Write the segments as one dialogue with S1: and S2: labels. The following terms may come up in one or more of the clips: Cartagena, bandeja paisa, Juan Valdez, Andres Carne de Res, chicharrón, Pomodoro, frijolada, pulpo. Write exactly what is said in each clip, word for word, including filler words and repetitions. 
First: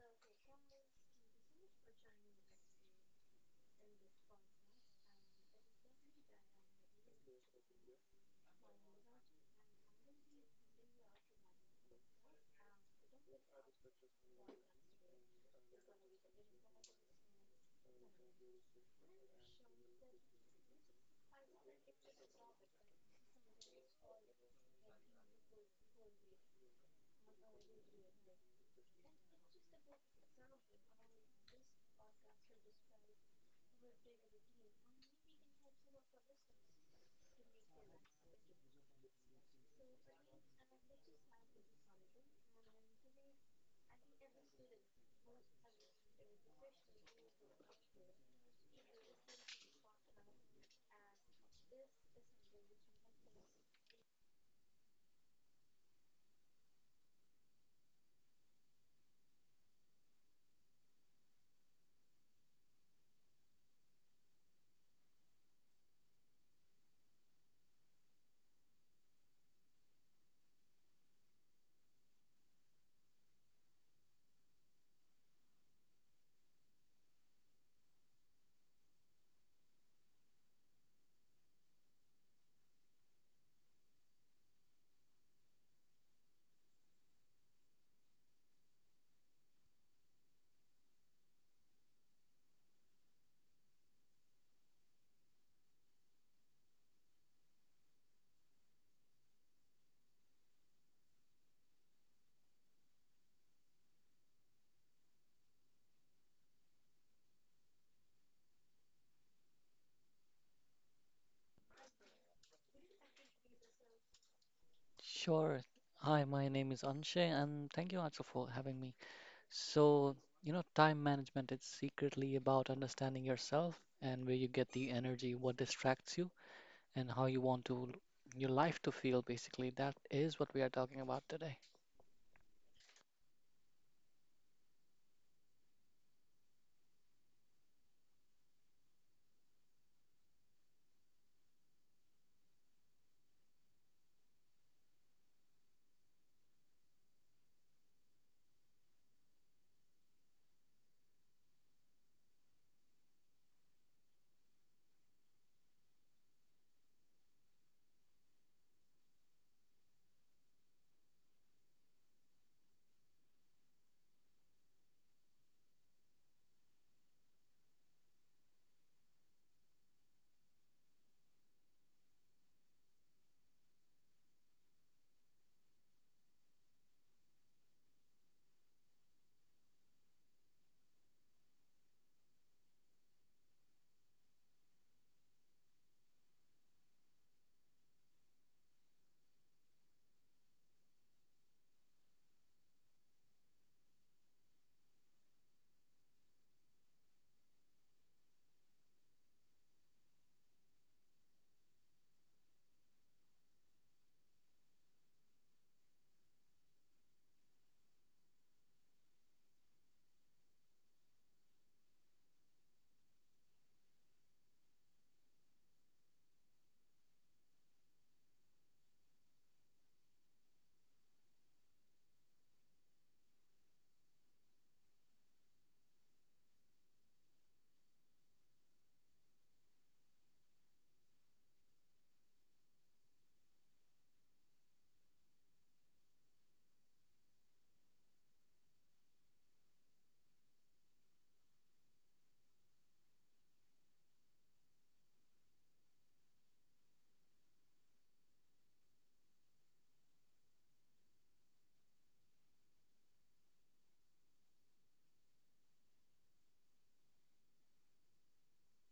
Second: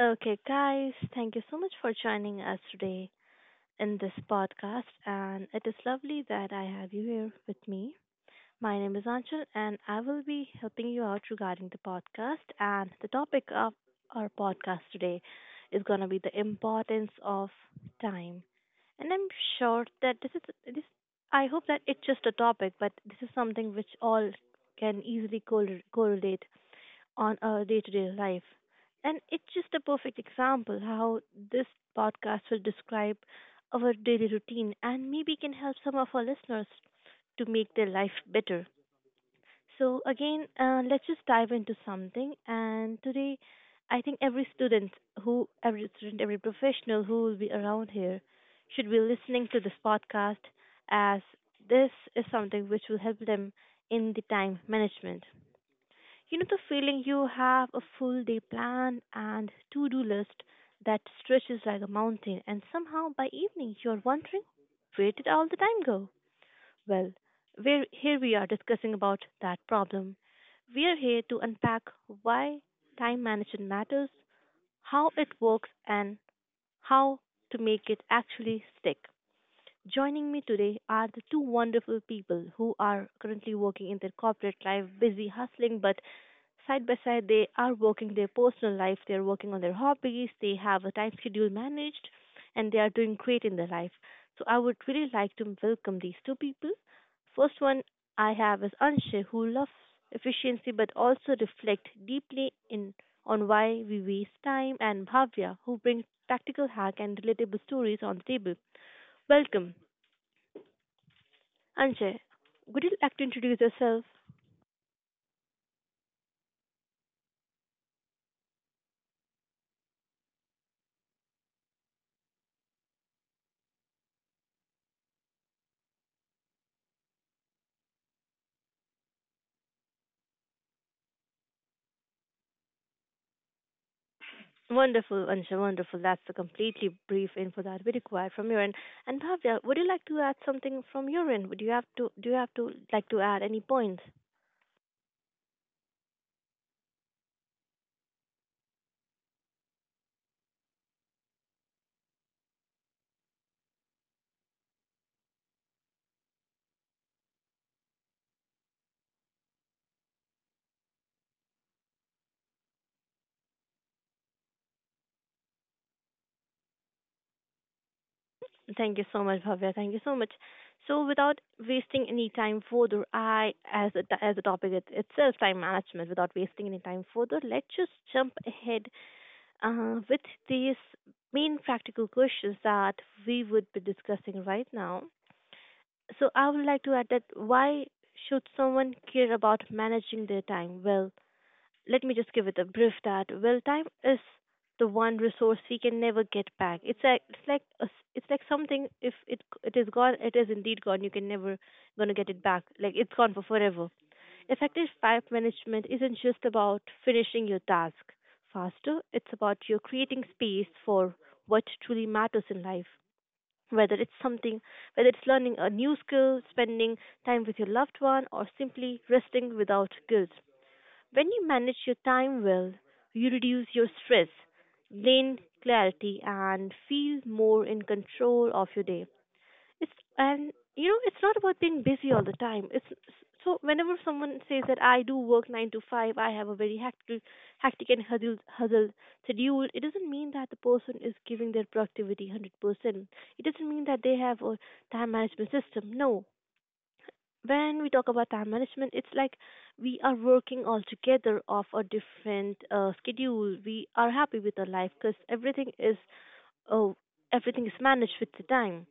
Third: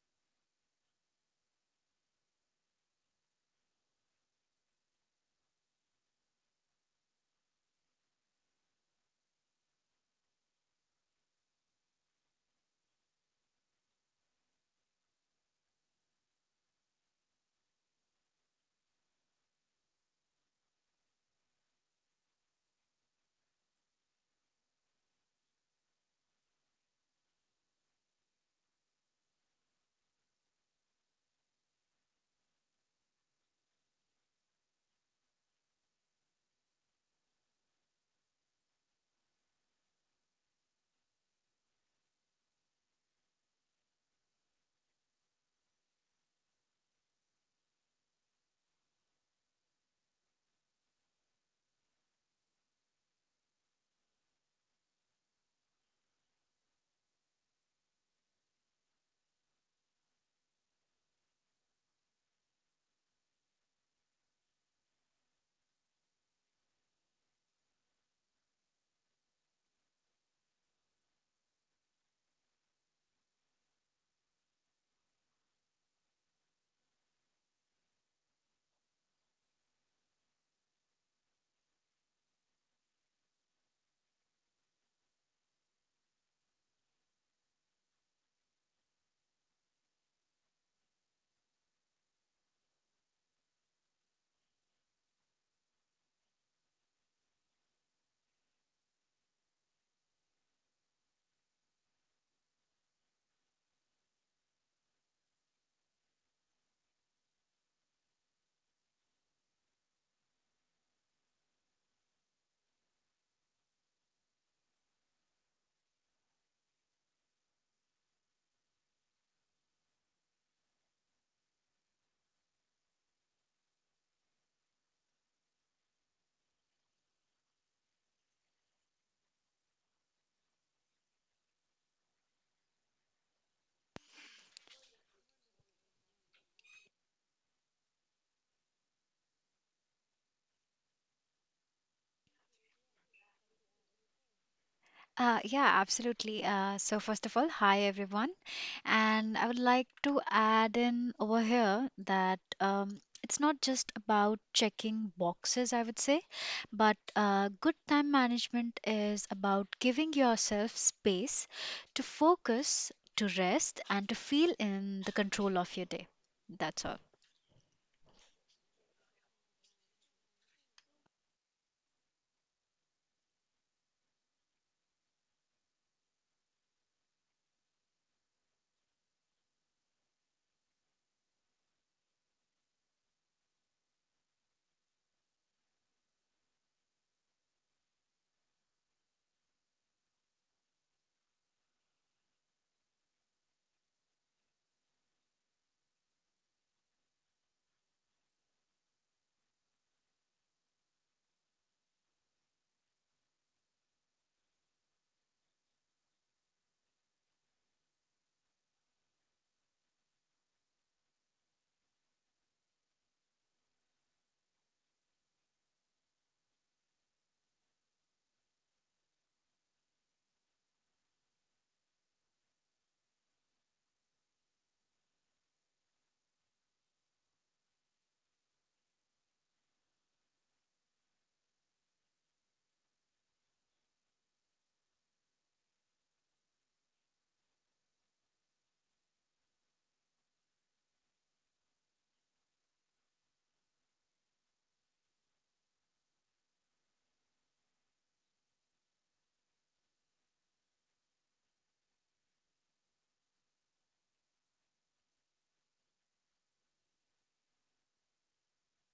S1: Okay, guys, thank you so much for joining us today in this podcast. And it is lovely that I have you here with me. My name is Anchal, and I will be helping you out regarding the podcast. And the topic of our podcast today is going to be the importance of time. And I'm sure that this is this. I hope that it's just a topic, but this is something which all can easily correl- correlate on our day to day life. And it's just a perfect example how this podcast will describe our daily routine and maybe can help some of our listeners to make their life better. So, again, uh, let's just dive into something. And today, I think every student who, every student, every professional who will be around here should be listening to this podcast as this is something which will help them in the time management. You know the feeling, you have a full day plan and to do list that stretches like a mountain, and somehow by evening you're wondering, where did all the time go? Well, we're, here we are discussing about that problem. We are here to unpack why time management matters, how it works, and how to make it actually stick. Joining me today are the two wonderful people who are currently working in their corporate life, busy hustling, but side by side they are working their personal life, they're working on their hobbies, they have a time schedule managed, and they are doing great in their life. So I would really like to welcome these two people. First one I have is Anshay, who loves efficiency but also reflect deeply in on why we waste time, and Bhavya, who brings practical hack and relatable stories on the table. Welcome, Anshay. Would you like to introduce yourself?
S2: Sure. Hi, my name is Anshay, and thank you also for having me. So, you know, time management is secretly about understanding yourself and where you get the energy, what distracts you, and how you want to your life to feel basically. That is what we are talking about today.
S1: Wonderful, Ansha, wonderful. That's the completely brief info that we require from your end. And Bhavya, would you like to add something from your end? Would you have to do you have to like to add any points?
S3: Uh, yeah, absolutely. Uh, so, first of all, hi everyone. And I would like to add in over here that um, it's not just about checking boxes, I would say, but uh, good time management is about giving yourself space to focus, to rest, and to feel in the control of your day. That's all.
S1: Thank you so much, Bhavya. Thank you so much. So without wasting any time further, I as a, as the topic it, itself, time management. Without wasting any time further, let's just jump ahead uh, with these main practical questions that we would be discussing right now. So I would like to add that why should someone care about managing their time? Well, let me just give it a brief that, well, time is the one resource we can never get back. It's like it's like a s it's like something, if it it is gone, it is indeed gone. You can never gonna get it back. Like, it's gone for forever. Effective time management isn't just about finishing your task faster. It's about you creating space for what truly matters in life, whether it's something, whether it's learning a new skill, spending time with your loved one, or simply resting without guilt. When you manage your time well, you reduce your stress, gain clarity, and feel more in control of your day. It's And you know, it's not about being busy all the time. It's so whenever someone says that I do work nine to five, I have a very hectic, hectic and huddled, huddled schedule. It doesn't mean that the person is giving their productivity hundred percent. It doesn't mean that they have a time management system. No. When we talk about time management, it's like we are working all together off a different uh, schedule. We are happy with our life because everything is oh, everything is managed with the time.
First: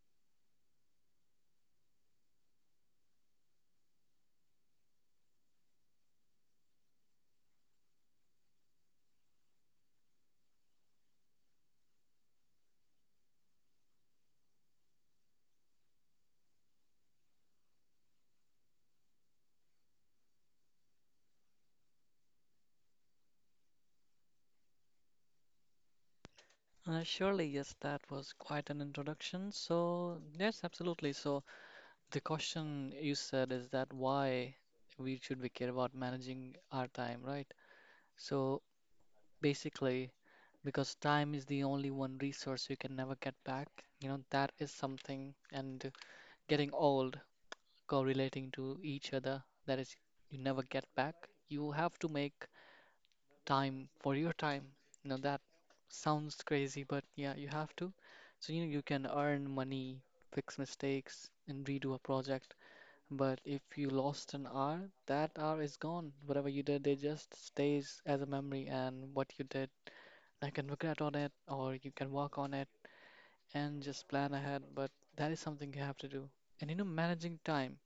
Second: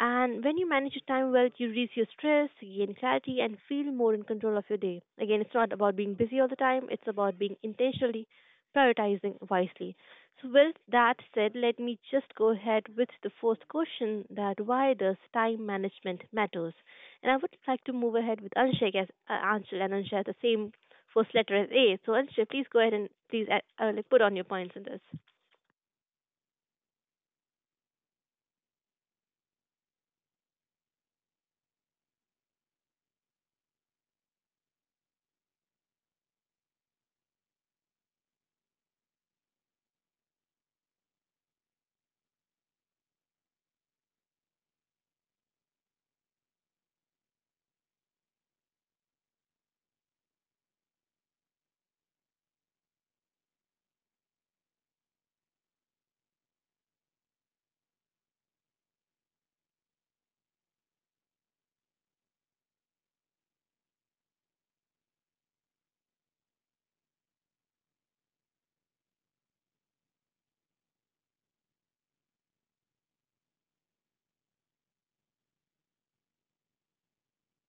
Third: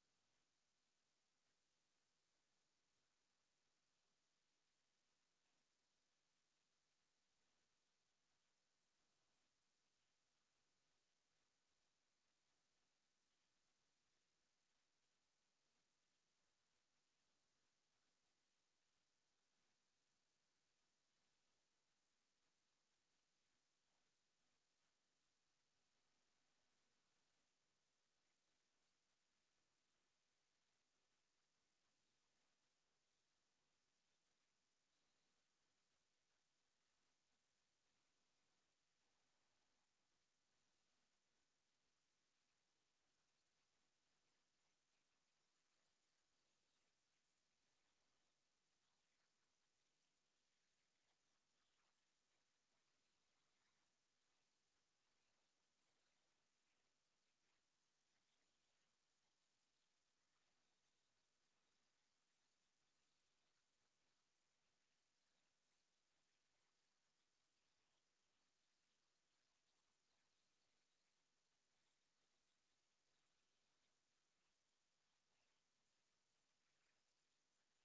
S1: And when you manage your time well, you reduce your stress, you gain clarity, and feel more in control of your day. Again, it's not about being busy all the time, it's about being intentionally prioritizing wisely. So, with that said, let me just go ahead with the first question, that why does time management matters? And I would like to move ahead with Anshik, as uh, Anshul and Anshay at the same first letter as A. So, Anshay, please go ahead and please uh, uh, like put on your points in this.
S2: Uh, surely, yes, that was quite an introduction. So, yes, absolutely. So, the question you said is that why we should we care about managing our time, right? So, basically, because time is the only one resource you can never get back. You know, that is something, and getting old, correlating to each other, that is, you never get back. You have to make time for your time. You know, that sounds crazy, but yeah, you have to. So, you know, you can earn money, fix mistakes, and redo a project. But if you lost an hour, that hour is gone. Whatever you did, it just stays as a memory, and what you did I can regret on it or you can work on it and just plan ahead, but that is something you have to do. And you know, managing time,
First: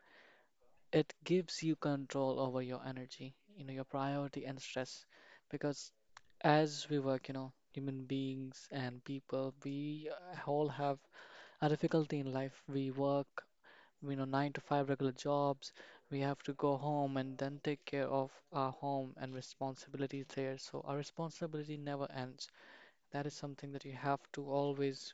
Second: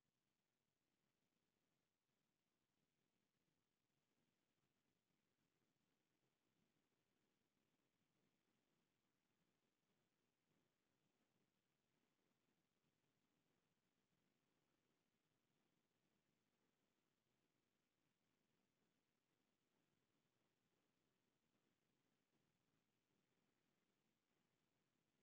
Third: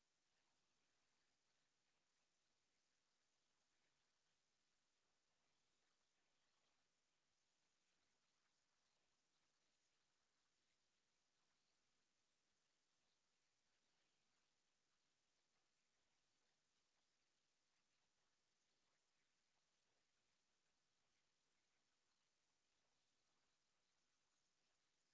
S2: it gives you control over your energy, you know, your priority and stress. Because as we work, you know, human beings and people, we uh, all have a difficulty in life. We work, you know, nine to five regular jobs. We have to go home and then take care of our home and responsibilities there. So our responsibility never ends. That is something that you have to always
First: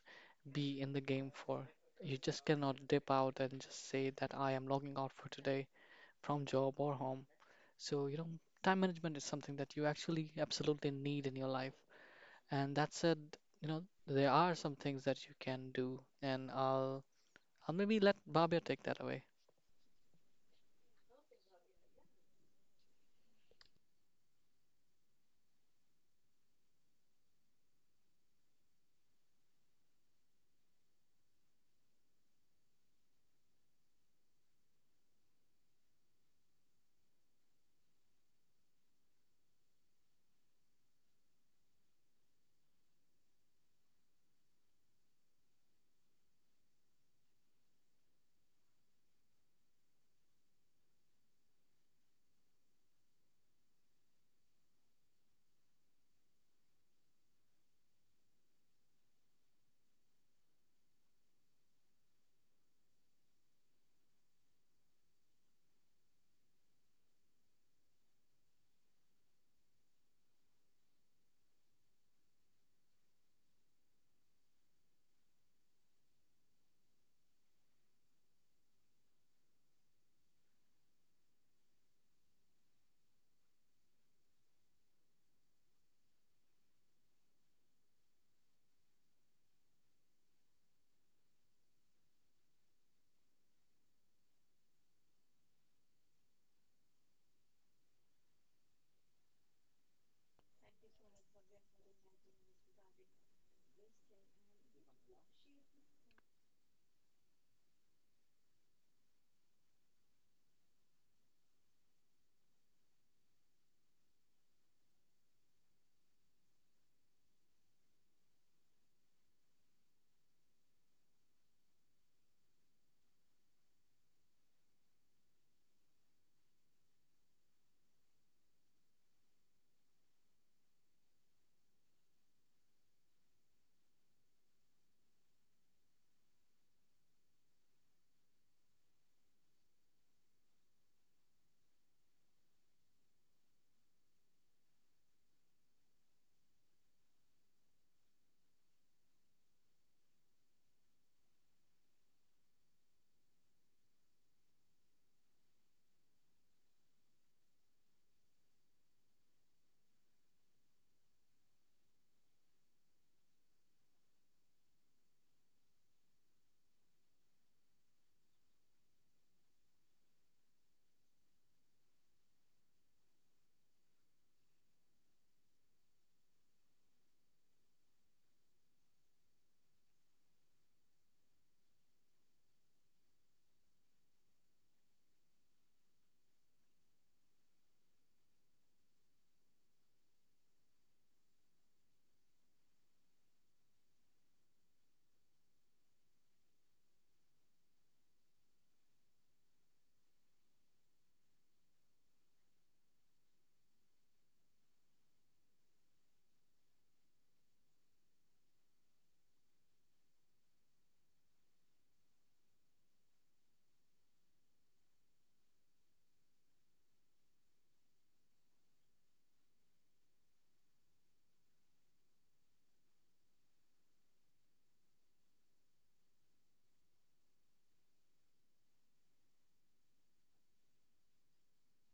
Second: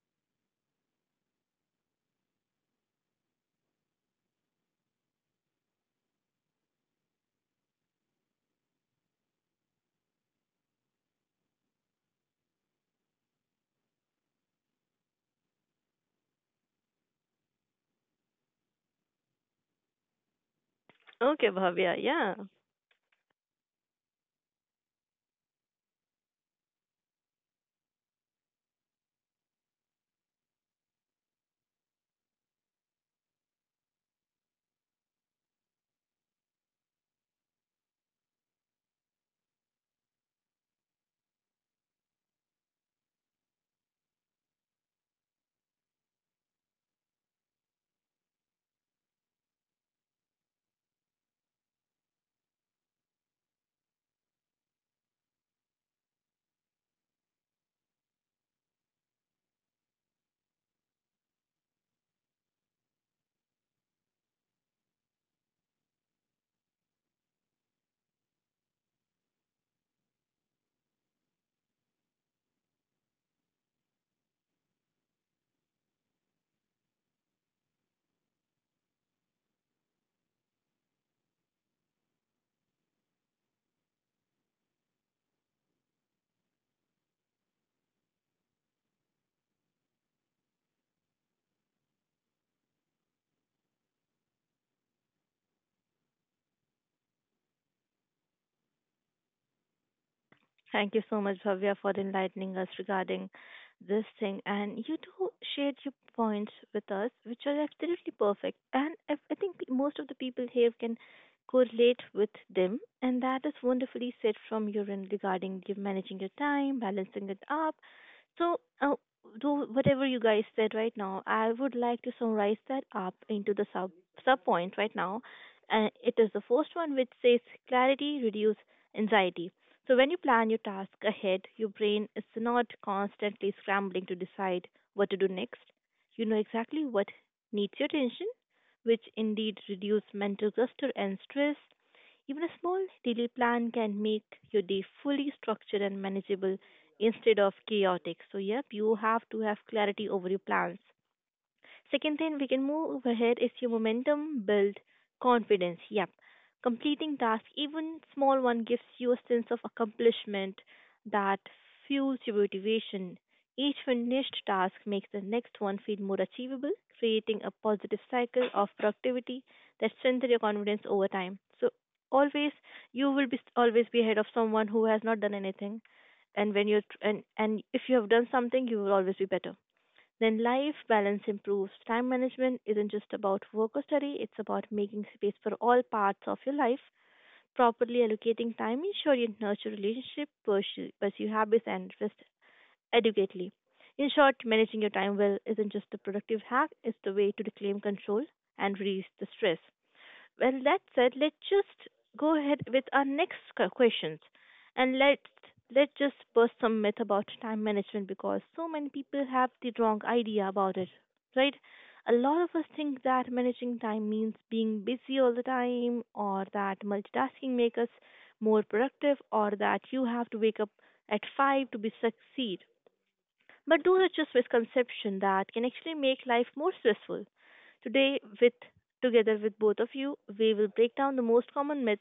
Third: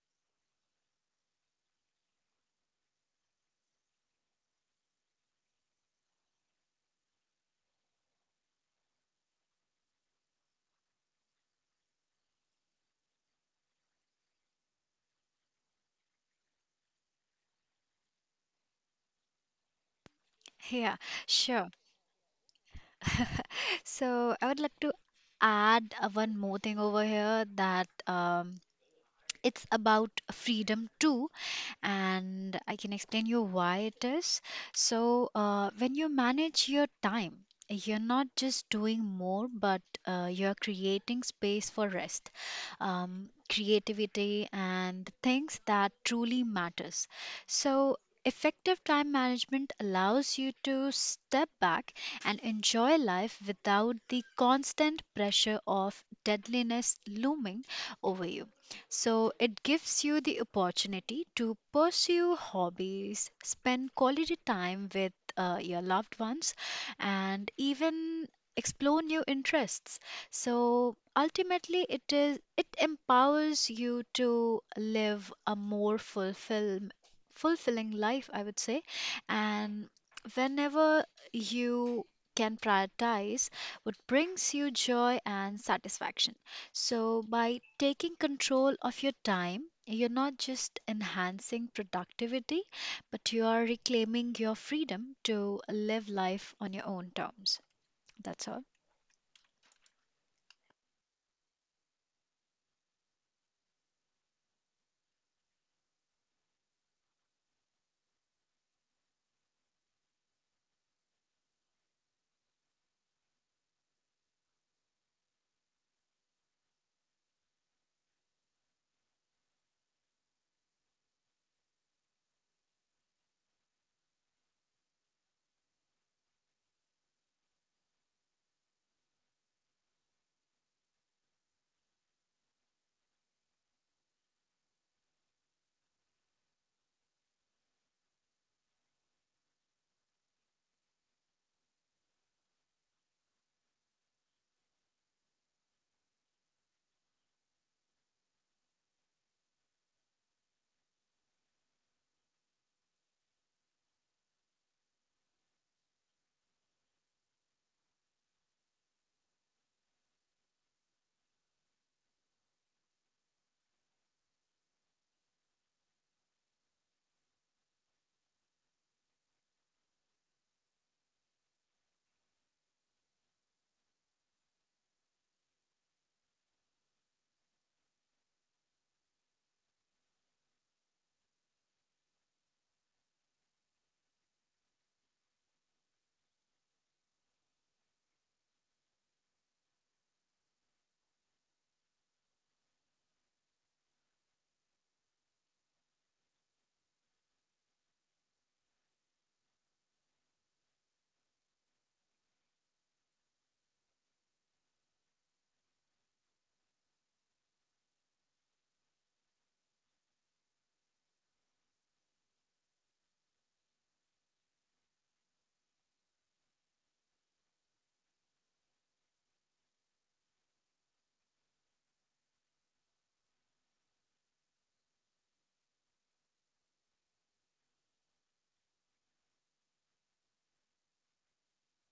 S2: be in the game for. You just cannot dip out and just say that I am logging out for today from job or home. So, you know, time management is something that you actually absolutely need in your life. And that said, you know, there are some things that you can do, and I'll I'll maybe let Babia take that away.
S3: Yeah,
S1: Okay,
S3: sure.
S1: Bhavya, yeah.
S3: So, I would like to add uh, one more thing over here that. Um, It's about freedom too, and I can explain you why it is. So uh, when you manage your time, you're not just doing more, but uh, you're creating space for rest, um, creativity, and the things that truly matters. So effective time management allows you to step back and enjoy life without the constant pressure of deadliness looming over you. So it gives you the opportunity to pursue hobbies, spend quality time with uh, your loved ones, and even explore new interests. So ultimately, it is it empowers you to live a more fulfilled fulfilling life, I would say. And whenever you can prioritize what brings you joy and satisfaction. So, by taking control of your time, you're not just enhancing productivity, but you are reclaiming your freedom to live life on your own terms. That's all.
S1: Thank you so much, Bhavya, for enlightening us regarding this thing. And you do shared your points with us, which are absolutely perfect. And I, I think most of the people here can correlate with them. And that is wonderfully said from your end regarding you managing your time, balancing it up. So, uh, do whatever you guys said right now, I would like to summarize that up into the sub sub point right now. Uh, it is the first one which says clarity reduce anxiety. So, when you plan your task ahead, your brain is not constantly scrambling to decide what to do next. You know exactly what needs your attention, which indeed reduce mental cluster and stress. Even a small daily plan can make your day fully structured and manageable instead of chaotic. So, yep, you have to have clarity over your plans. Second thing we can move ahead is your momentum, build confidence. Yep. Completing tasks, even small one, gives you a sense of accomplishment that fuels your motivation. Each finished task makes the next one feel more achievable, creating a positive cycle of productivity that strengthens your confidence over time. So always you will be always be ahead of someone who has not done anything, and when you and and if you have done something you will always be better. Then life balance improves. Time management isn't just about work or study, it's about making space for all parts of your life. Properly allocating time ensure you nurture relationship, pursue, pursue habits, and rest adequately. In short, managing your time well isn't just a productive hack, it's the way to reclaim control and release the stress. Well, that said, let's just go ahead with our next q- questions, and let's let's just burst some myth about time management, because so many people have the wrong idea about it, right? A lot of us think that managing time means being busy all the time, or that multitasking makes us more productive, or that you have to wake up at five to be succeed. But those are just misconceptions that can actually make life more stressful. Today, with together with both of you, we will break down the most common myth,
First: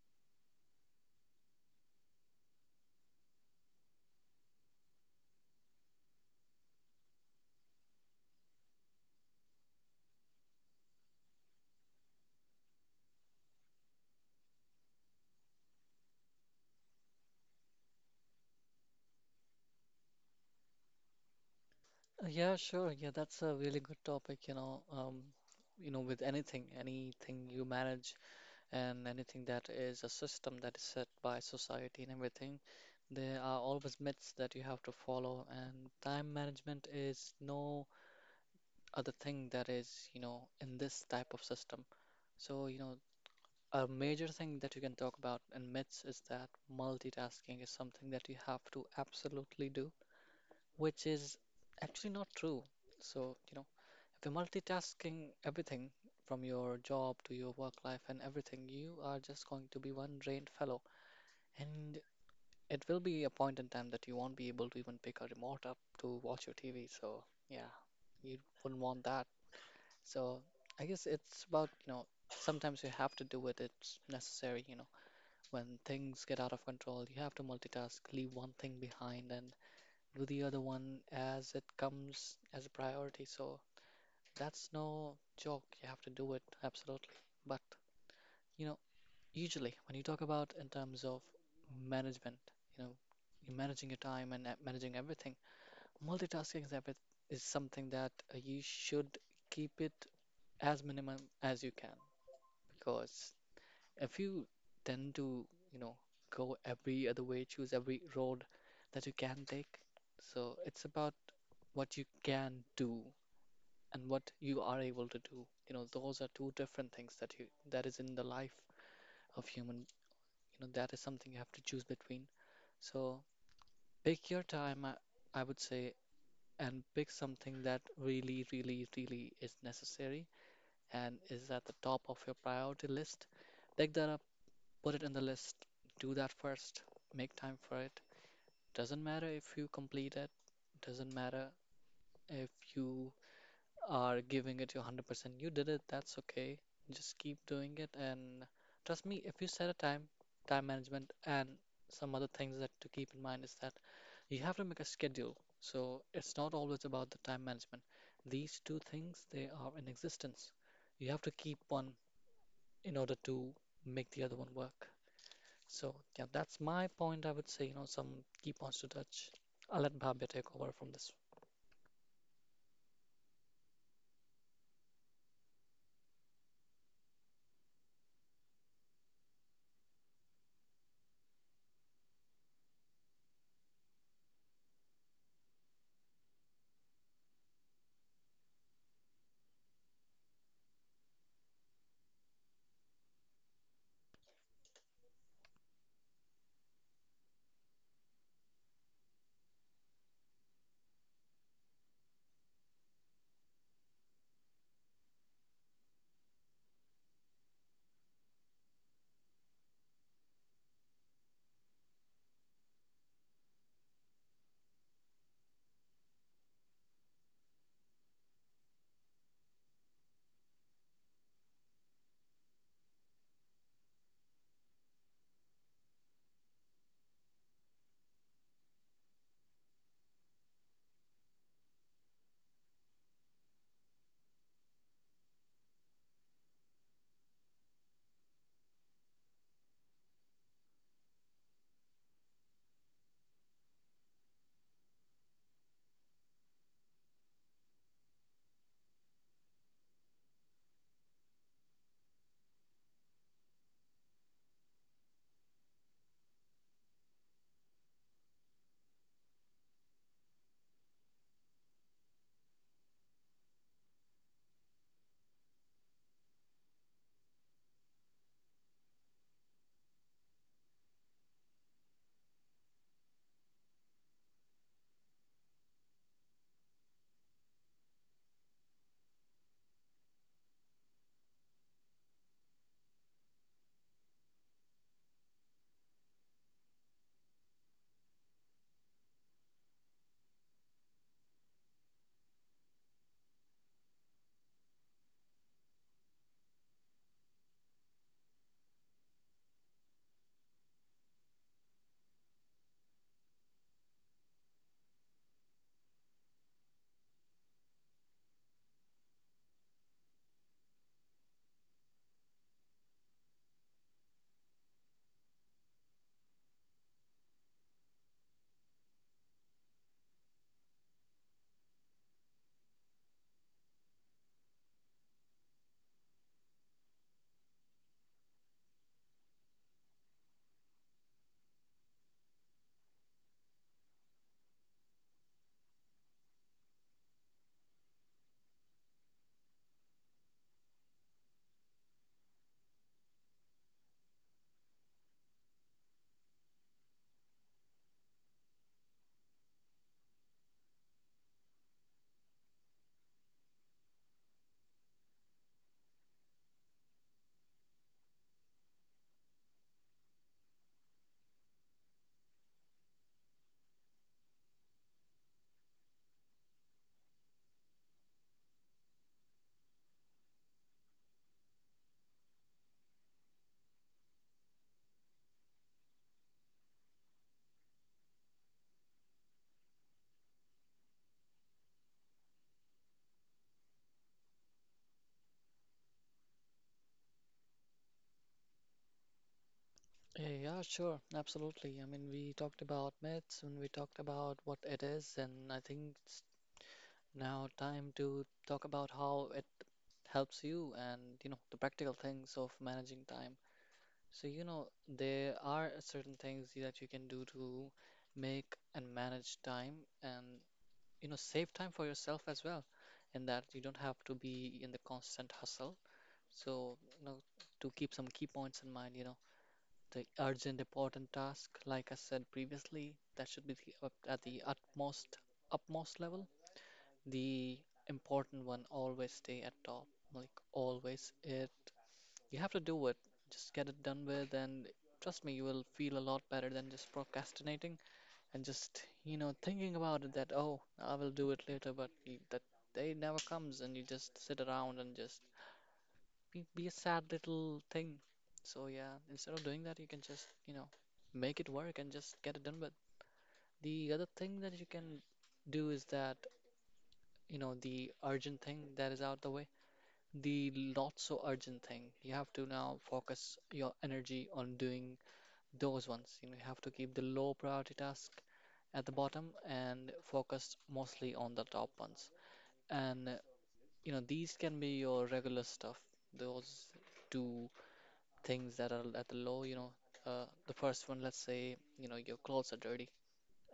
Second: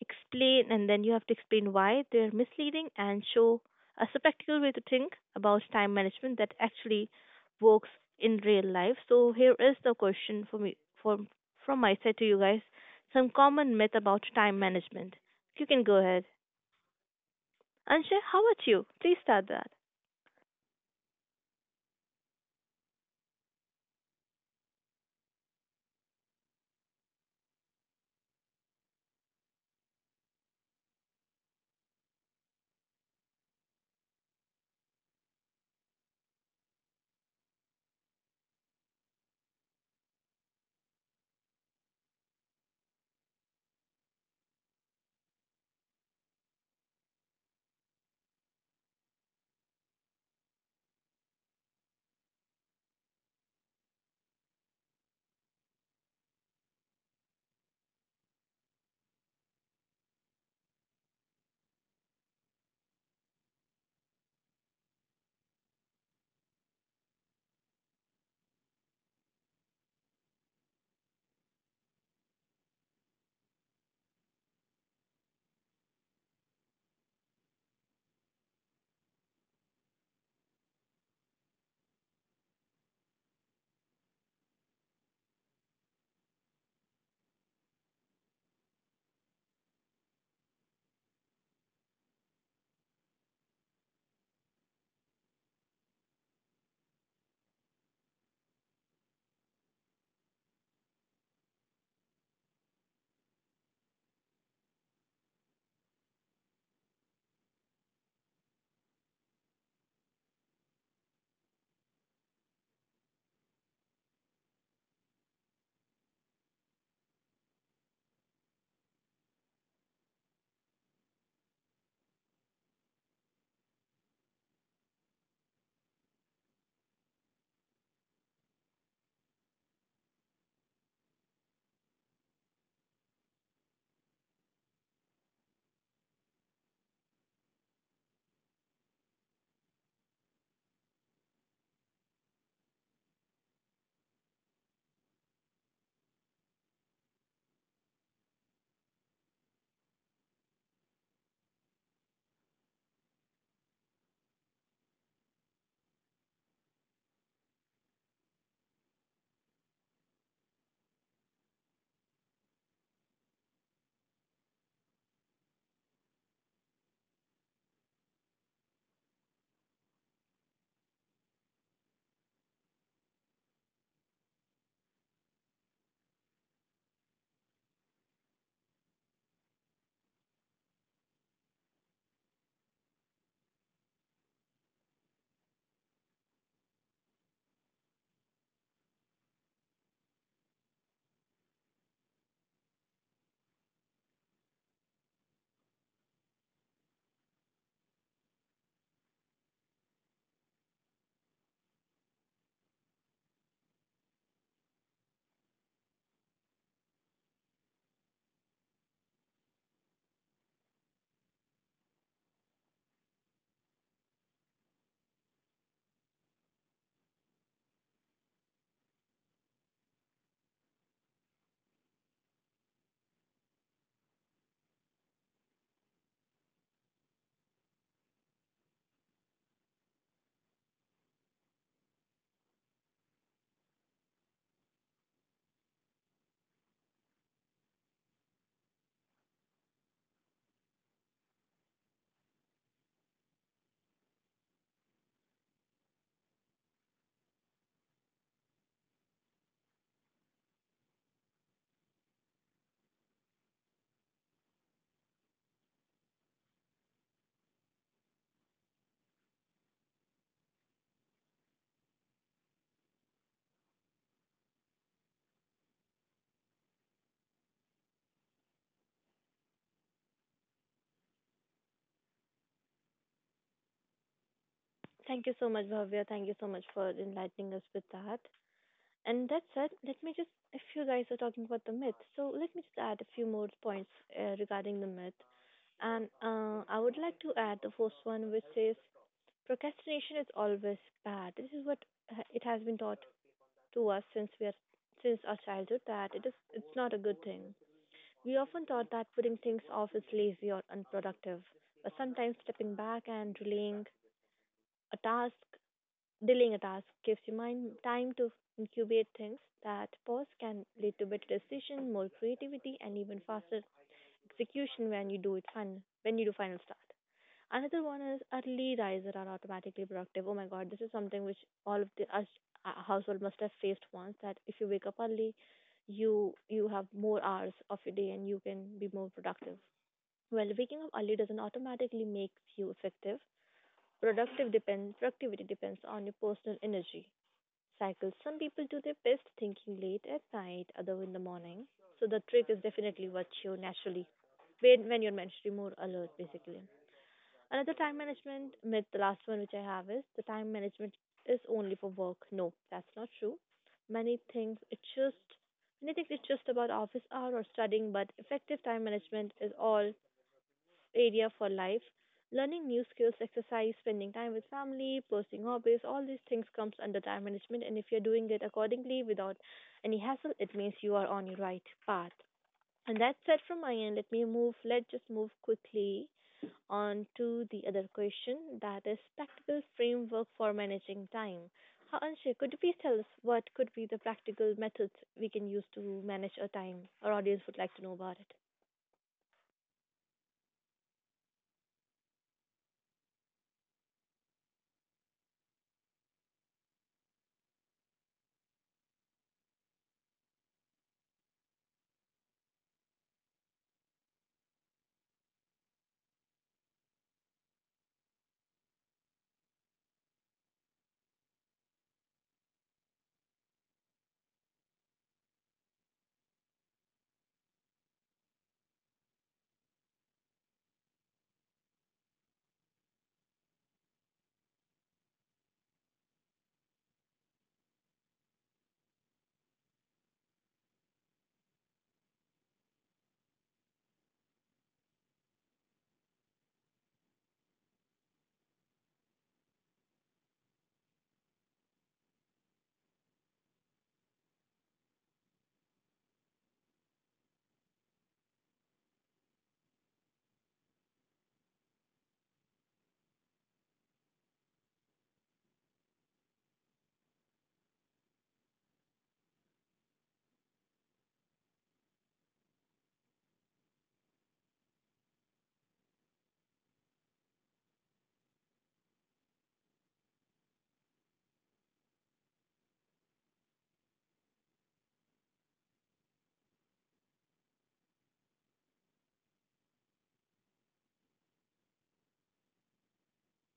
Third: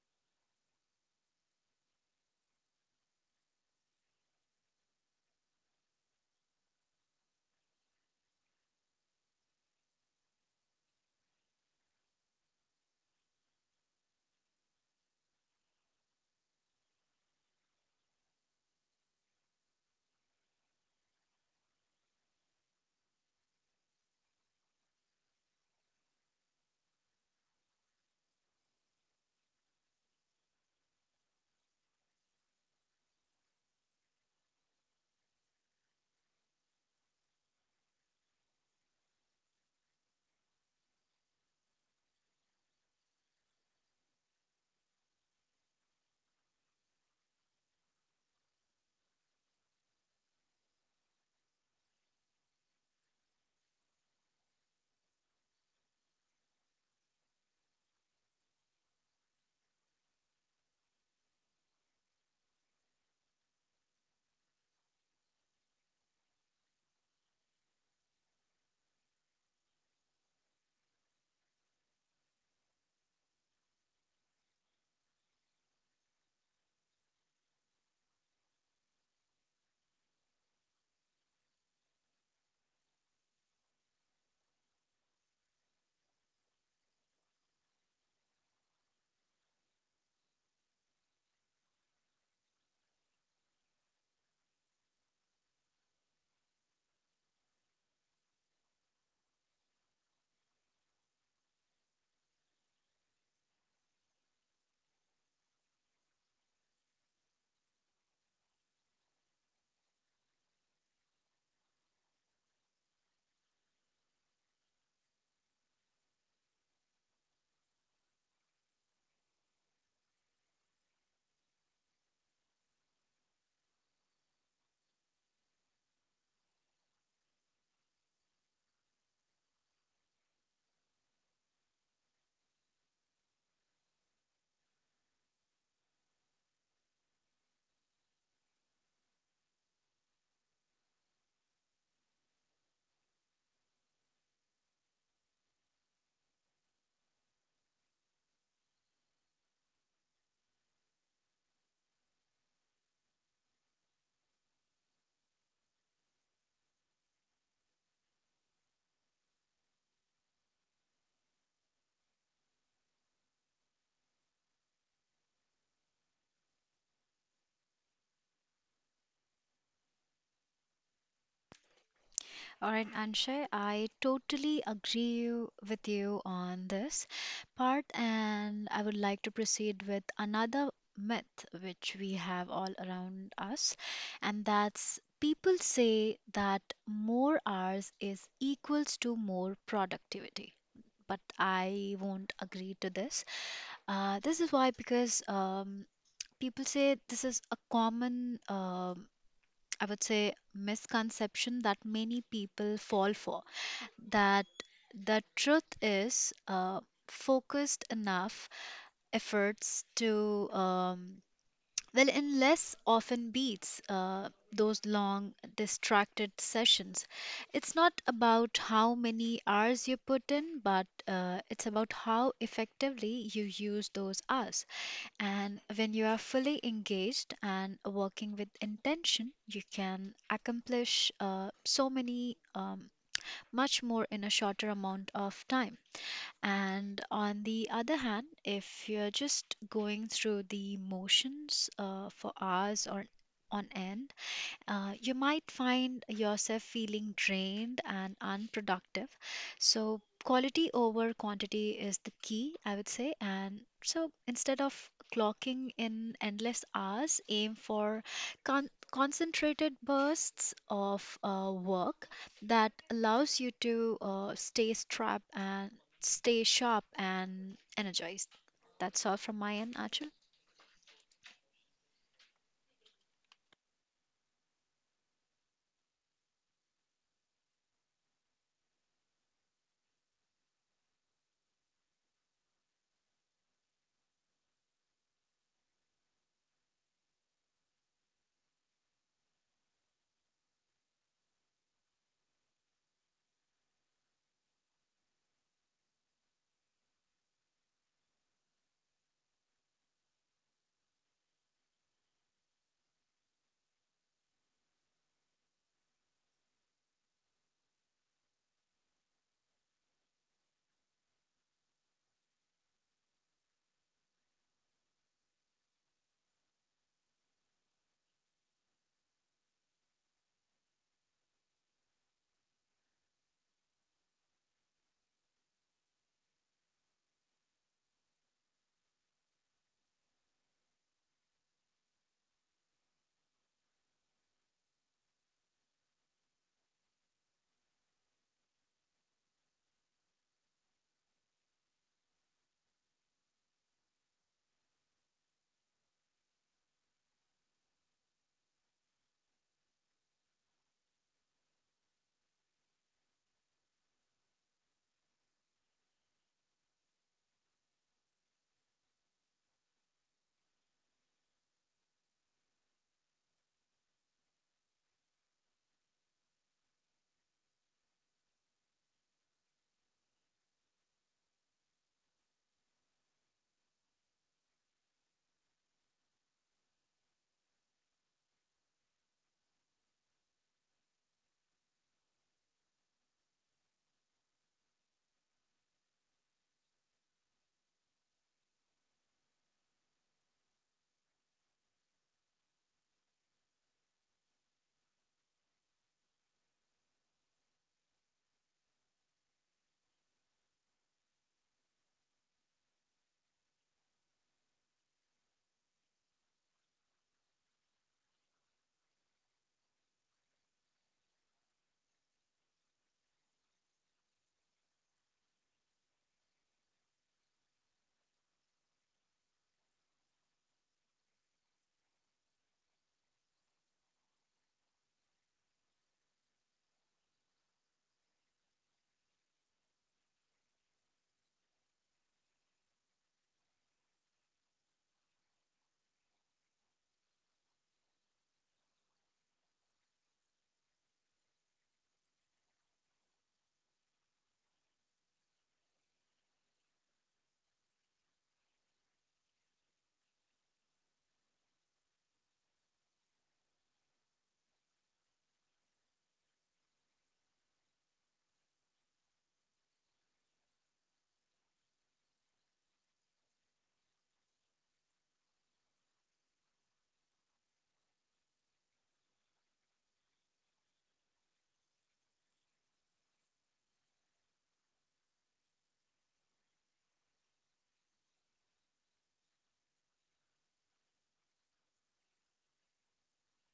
S1: explain, and then you have to explain why they are misleading and show us a practical way to think about time management that actually works in real life. So here is the question for me from from my side to you guys: some common myth about time management. You can go ahead. Anshay, how about you? Please start that.
S2: Uh, Yeah, sure. Yeah, that's a really good topic, you know. Um, you know, with anything, anything you manage, and anything that is a system that is set by society and everything, there are always myths that you have to follow, and time management is no other thing that is, you know, in this type of system. So, you know, a major thing that you can talk about in myths is that multitasking is something that you have to absolutely do, which is actually not true. So, you know, if you're multitasking everything from your job to your work life and everything, you are just going to be one drained fellow. And it will be a point in time that you won't be able to even pick a remote up to watch your T V. So, yeah, you wouldn't want that. So, I guess it's about, you know, sometimes you have to do it. It's necessary, you know, when things get out of control, you have to multitask, leave one thing behind and do the other one as it comes as a priority. So, that's no joke. You have to do it, absolutely. But, you Usually, when you talk about in terms of management, you know, you're managing your time and uh, managing everything, multitasking is, every- is something that uh, you should keep it as minimum as you can. Because if you tend to, you know, go every other way, choose every road that you can take, so it's about what you can do and what you are able to do. You know, those are two different things that you that is in the life of human, you know, that is something you have to choose between. So pick your time, I, I would say, and pick something that really, really, really is necessary and is at the top of your priority list. Pick that up, put it in the list, do that first, make time for it. Doesn't matter if you complete it, doesn't matter if you are giving it your one hundred percent. You did it, that's okay. Just keep doing it, and trust me, if you set a time, time management, and some other things that to keep in mind is that you have to make a schedule. So it's not always about the time management. These two things, they are in existence. You have to keep one in order to make the other one work. So yeah, that's my point. I would say, you know, some key points to touch. I'll let Bhavya take over from this.
S3: All right, Anshay, I totally agree you- with you on this part, and I would like to proceed with another myth which we have all around us, and that's people say that more hours is equals to more productivity, but I won't agree to this. Uh, this is why, because um, people say this is a common, um I would say, misconception that many people fall for. That the truth is uh, focused enough efforts to um, well, in less often beats uh, those long, distracted sessions. It's not about how many hours you put in, but uh, it's about how effectively you use those hours. And when you are fully engaged and working with intention, you can accomplish uh, so many, um, much more in a shorter amount of time. And on the other hand, if you're just going through the motions uh, for hours or on end, uh, you might find yourself feeling drained and unproductive. So, quality over quantity is the key, I would say. And so, instead of clocking in endless hours, aim for con- concentrated bursts of uh, work that allows you to uh, stay strapped and stay sharp and energized. That's all from my end, Achal.
S1: Thank you so much, Bhavya. Thank you so much for enlightening us with that. And that said, let me just, if you guys are talking about the myth, so let me just add a few more points uh, regarding the myth. And uh, I would like to add the first one, which says procrastination is always bad. This is what uh, it has been taught to us since we are since our childhood that it is it's not a good thing. We often thought that putting things off is lazy or unproductive, but sometimes stepping back and delaying a task delaying a task gives your mind time to incubate things. That pause can lead to better decision, more creativity, and even faster execution when you do it final when you do final start. Another one is early riser are automatically productive. Oh my god, this is something which all of the us uh, household must have faced once. That if you wake up early, you you have more hours of your day and you can be more productive. Well, waking up early doesn't automatically make you effective. Productive depends Productivity depends on your personal energy cycle. Some people do their best thinking late at night, other in the morning. So the trick is definitely what you naturally when when you're mentally more alert basically. Another time management myth, the last one which I have is the time management is only for work. No, that's not true. Many things it's just Many things it's just about office hour or studying, but effective time management is all area for life. Learning new skills, exercise, spending time with family, pursuing hobbies, all these things comes under time management, and if you're doing it accordingly without any hassle, it means you are on your right path. And that's it from my end. Let me move let's just move quickly on to the other question, that is practical framework for managing time. Ha, Anshay, could you please tell us what could be the practical methods we can use to manage our time? Our audience would like to know about it.
S2: Yeah, yeah, sure, absolutely. I mean, we talked about myths and we talked about what it is, and I think it's now time to talk about how it helps you and you know the practical things of managing time. So, you know, there are certain things that you can do to make and manage time and, you know, save time for yourself as well, in that you don't have to be in the constant hustle. So, you know, to keep some key points in mind, you know, the urgent, important task, like I said previously, that should be the, up- at the utmost, upmost level. The important one always stay at top, like always. It you have to do it. Just get it done with, and trust me, you will feel a lot better than just procrastinating and just, you know, thinking about it that, oh, I will do it later, but y- that day never comes, and you just sit around and just be, be a sad little thing. So, yeah, instead of doing that, you can just, you know, make it work and just get it done with. The other thing that you can do is that, you know, the urgent thing that is out the way the not so urgent thing. You have to now focus your energy on doing those ones. You know, you have to keep the low priority task at the bottom and focus mostly on the top ones. And uh, you know, these can be your regular stuff. Those two things that are at the low, you know, uh, the first one, let's say, you know, your clothes are dirty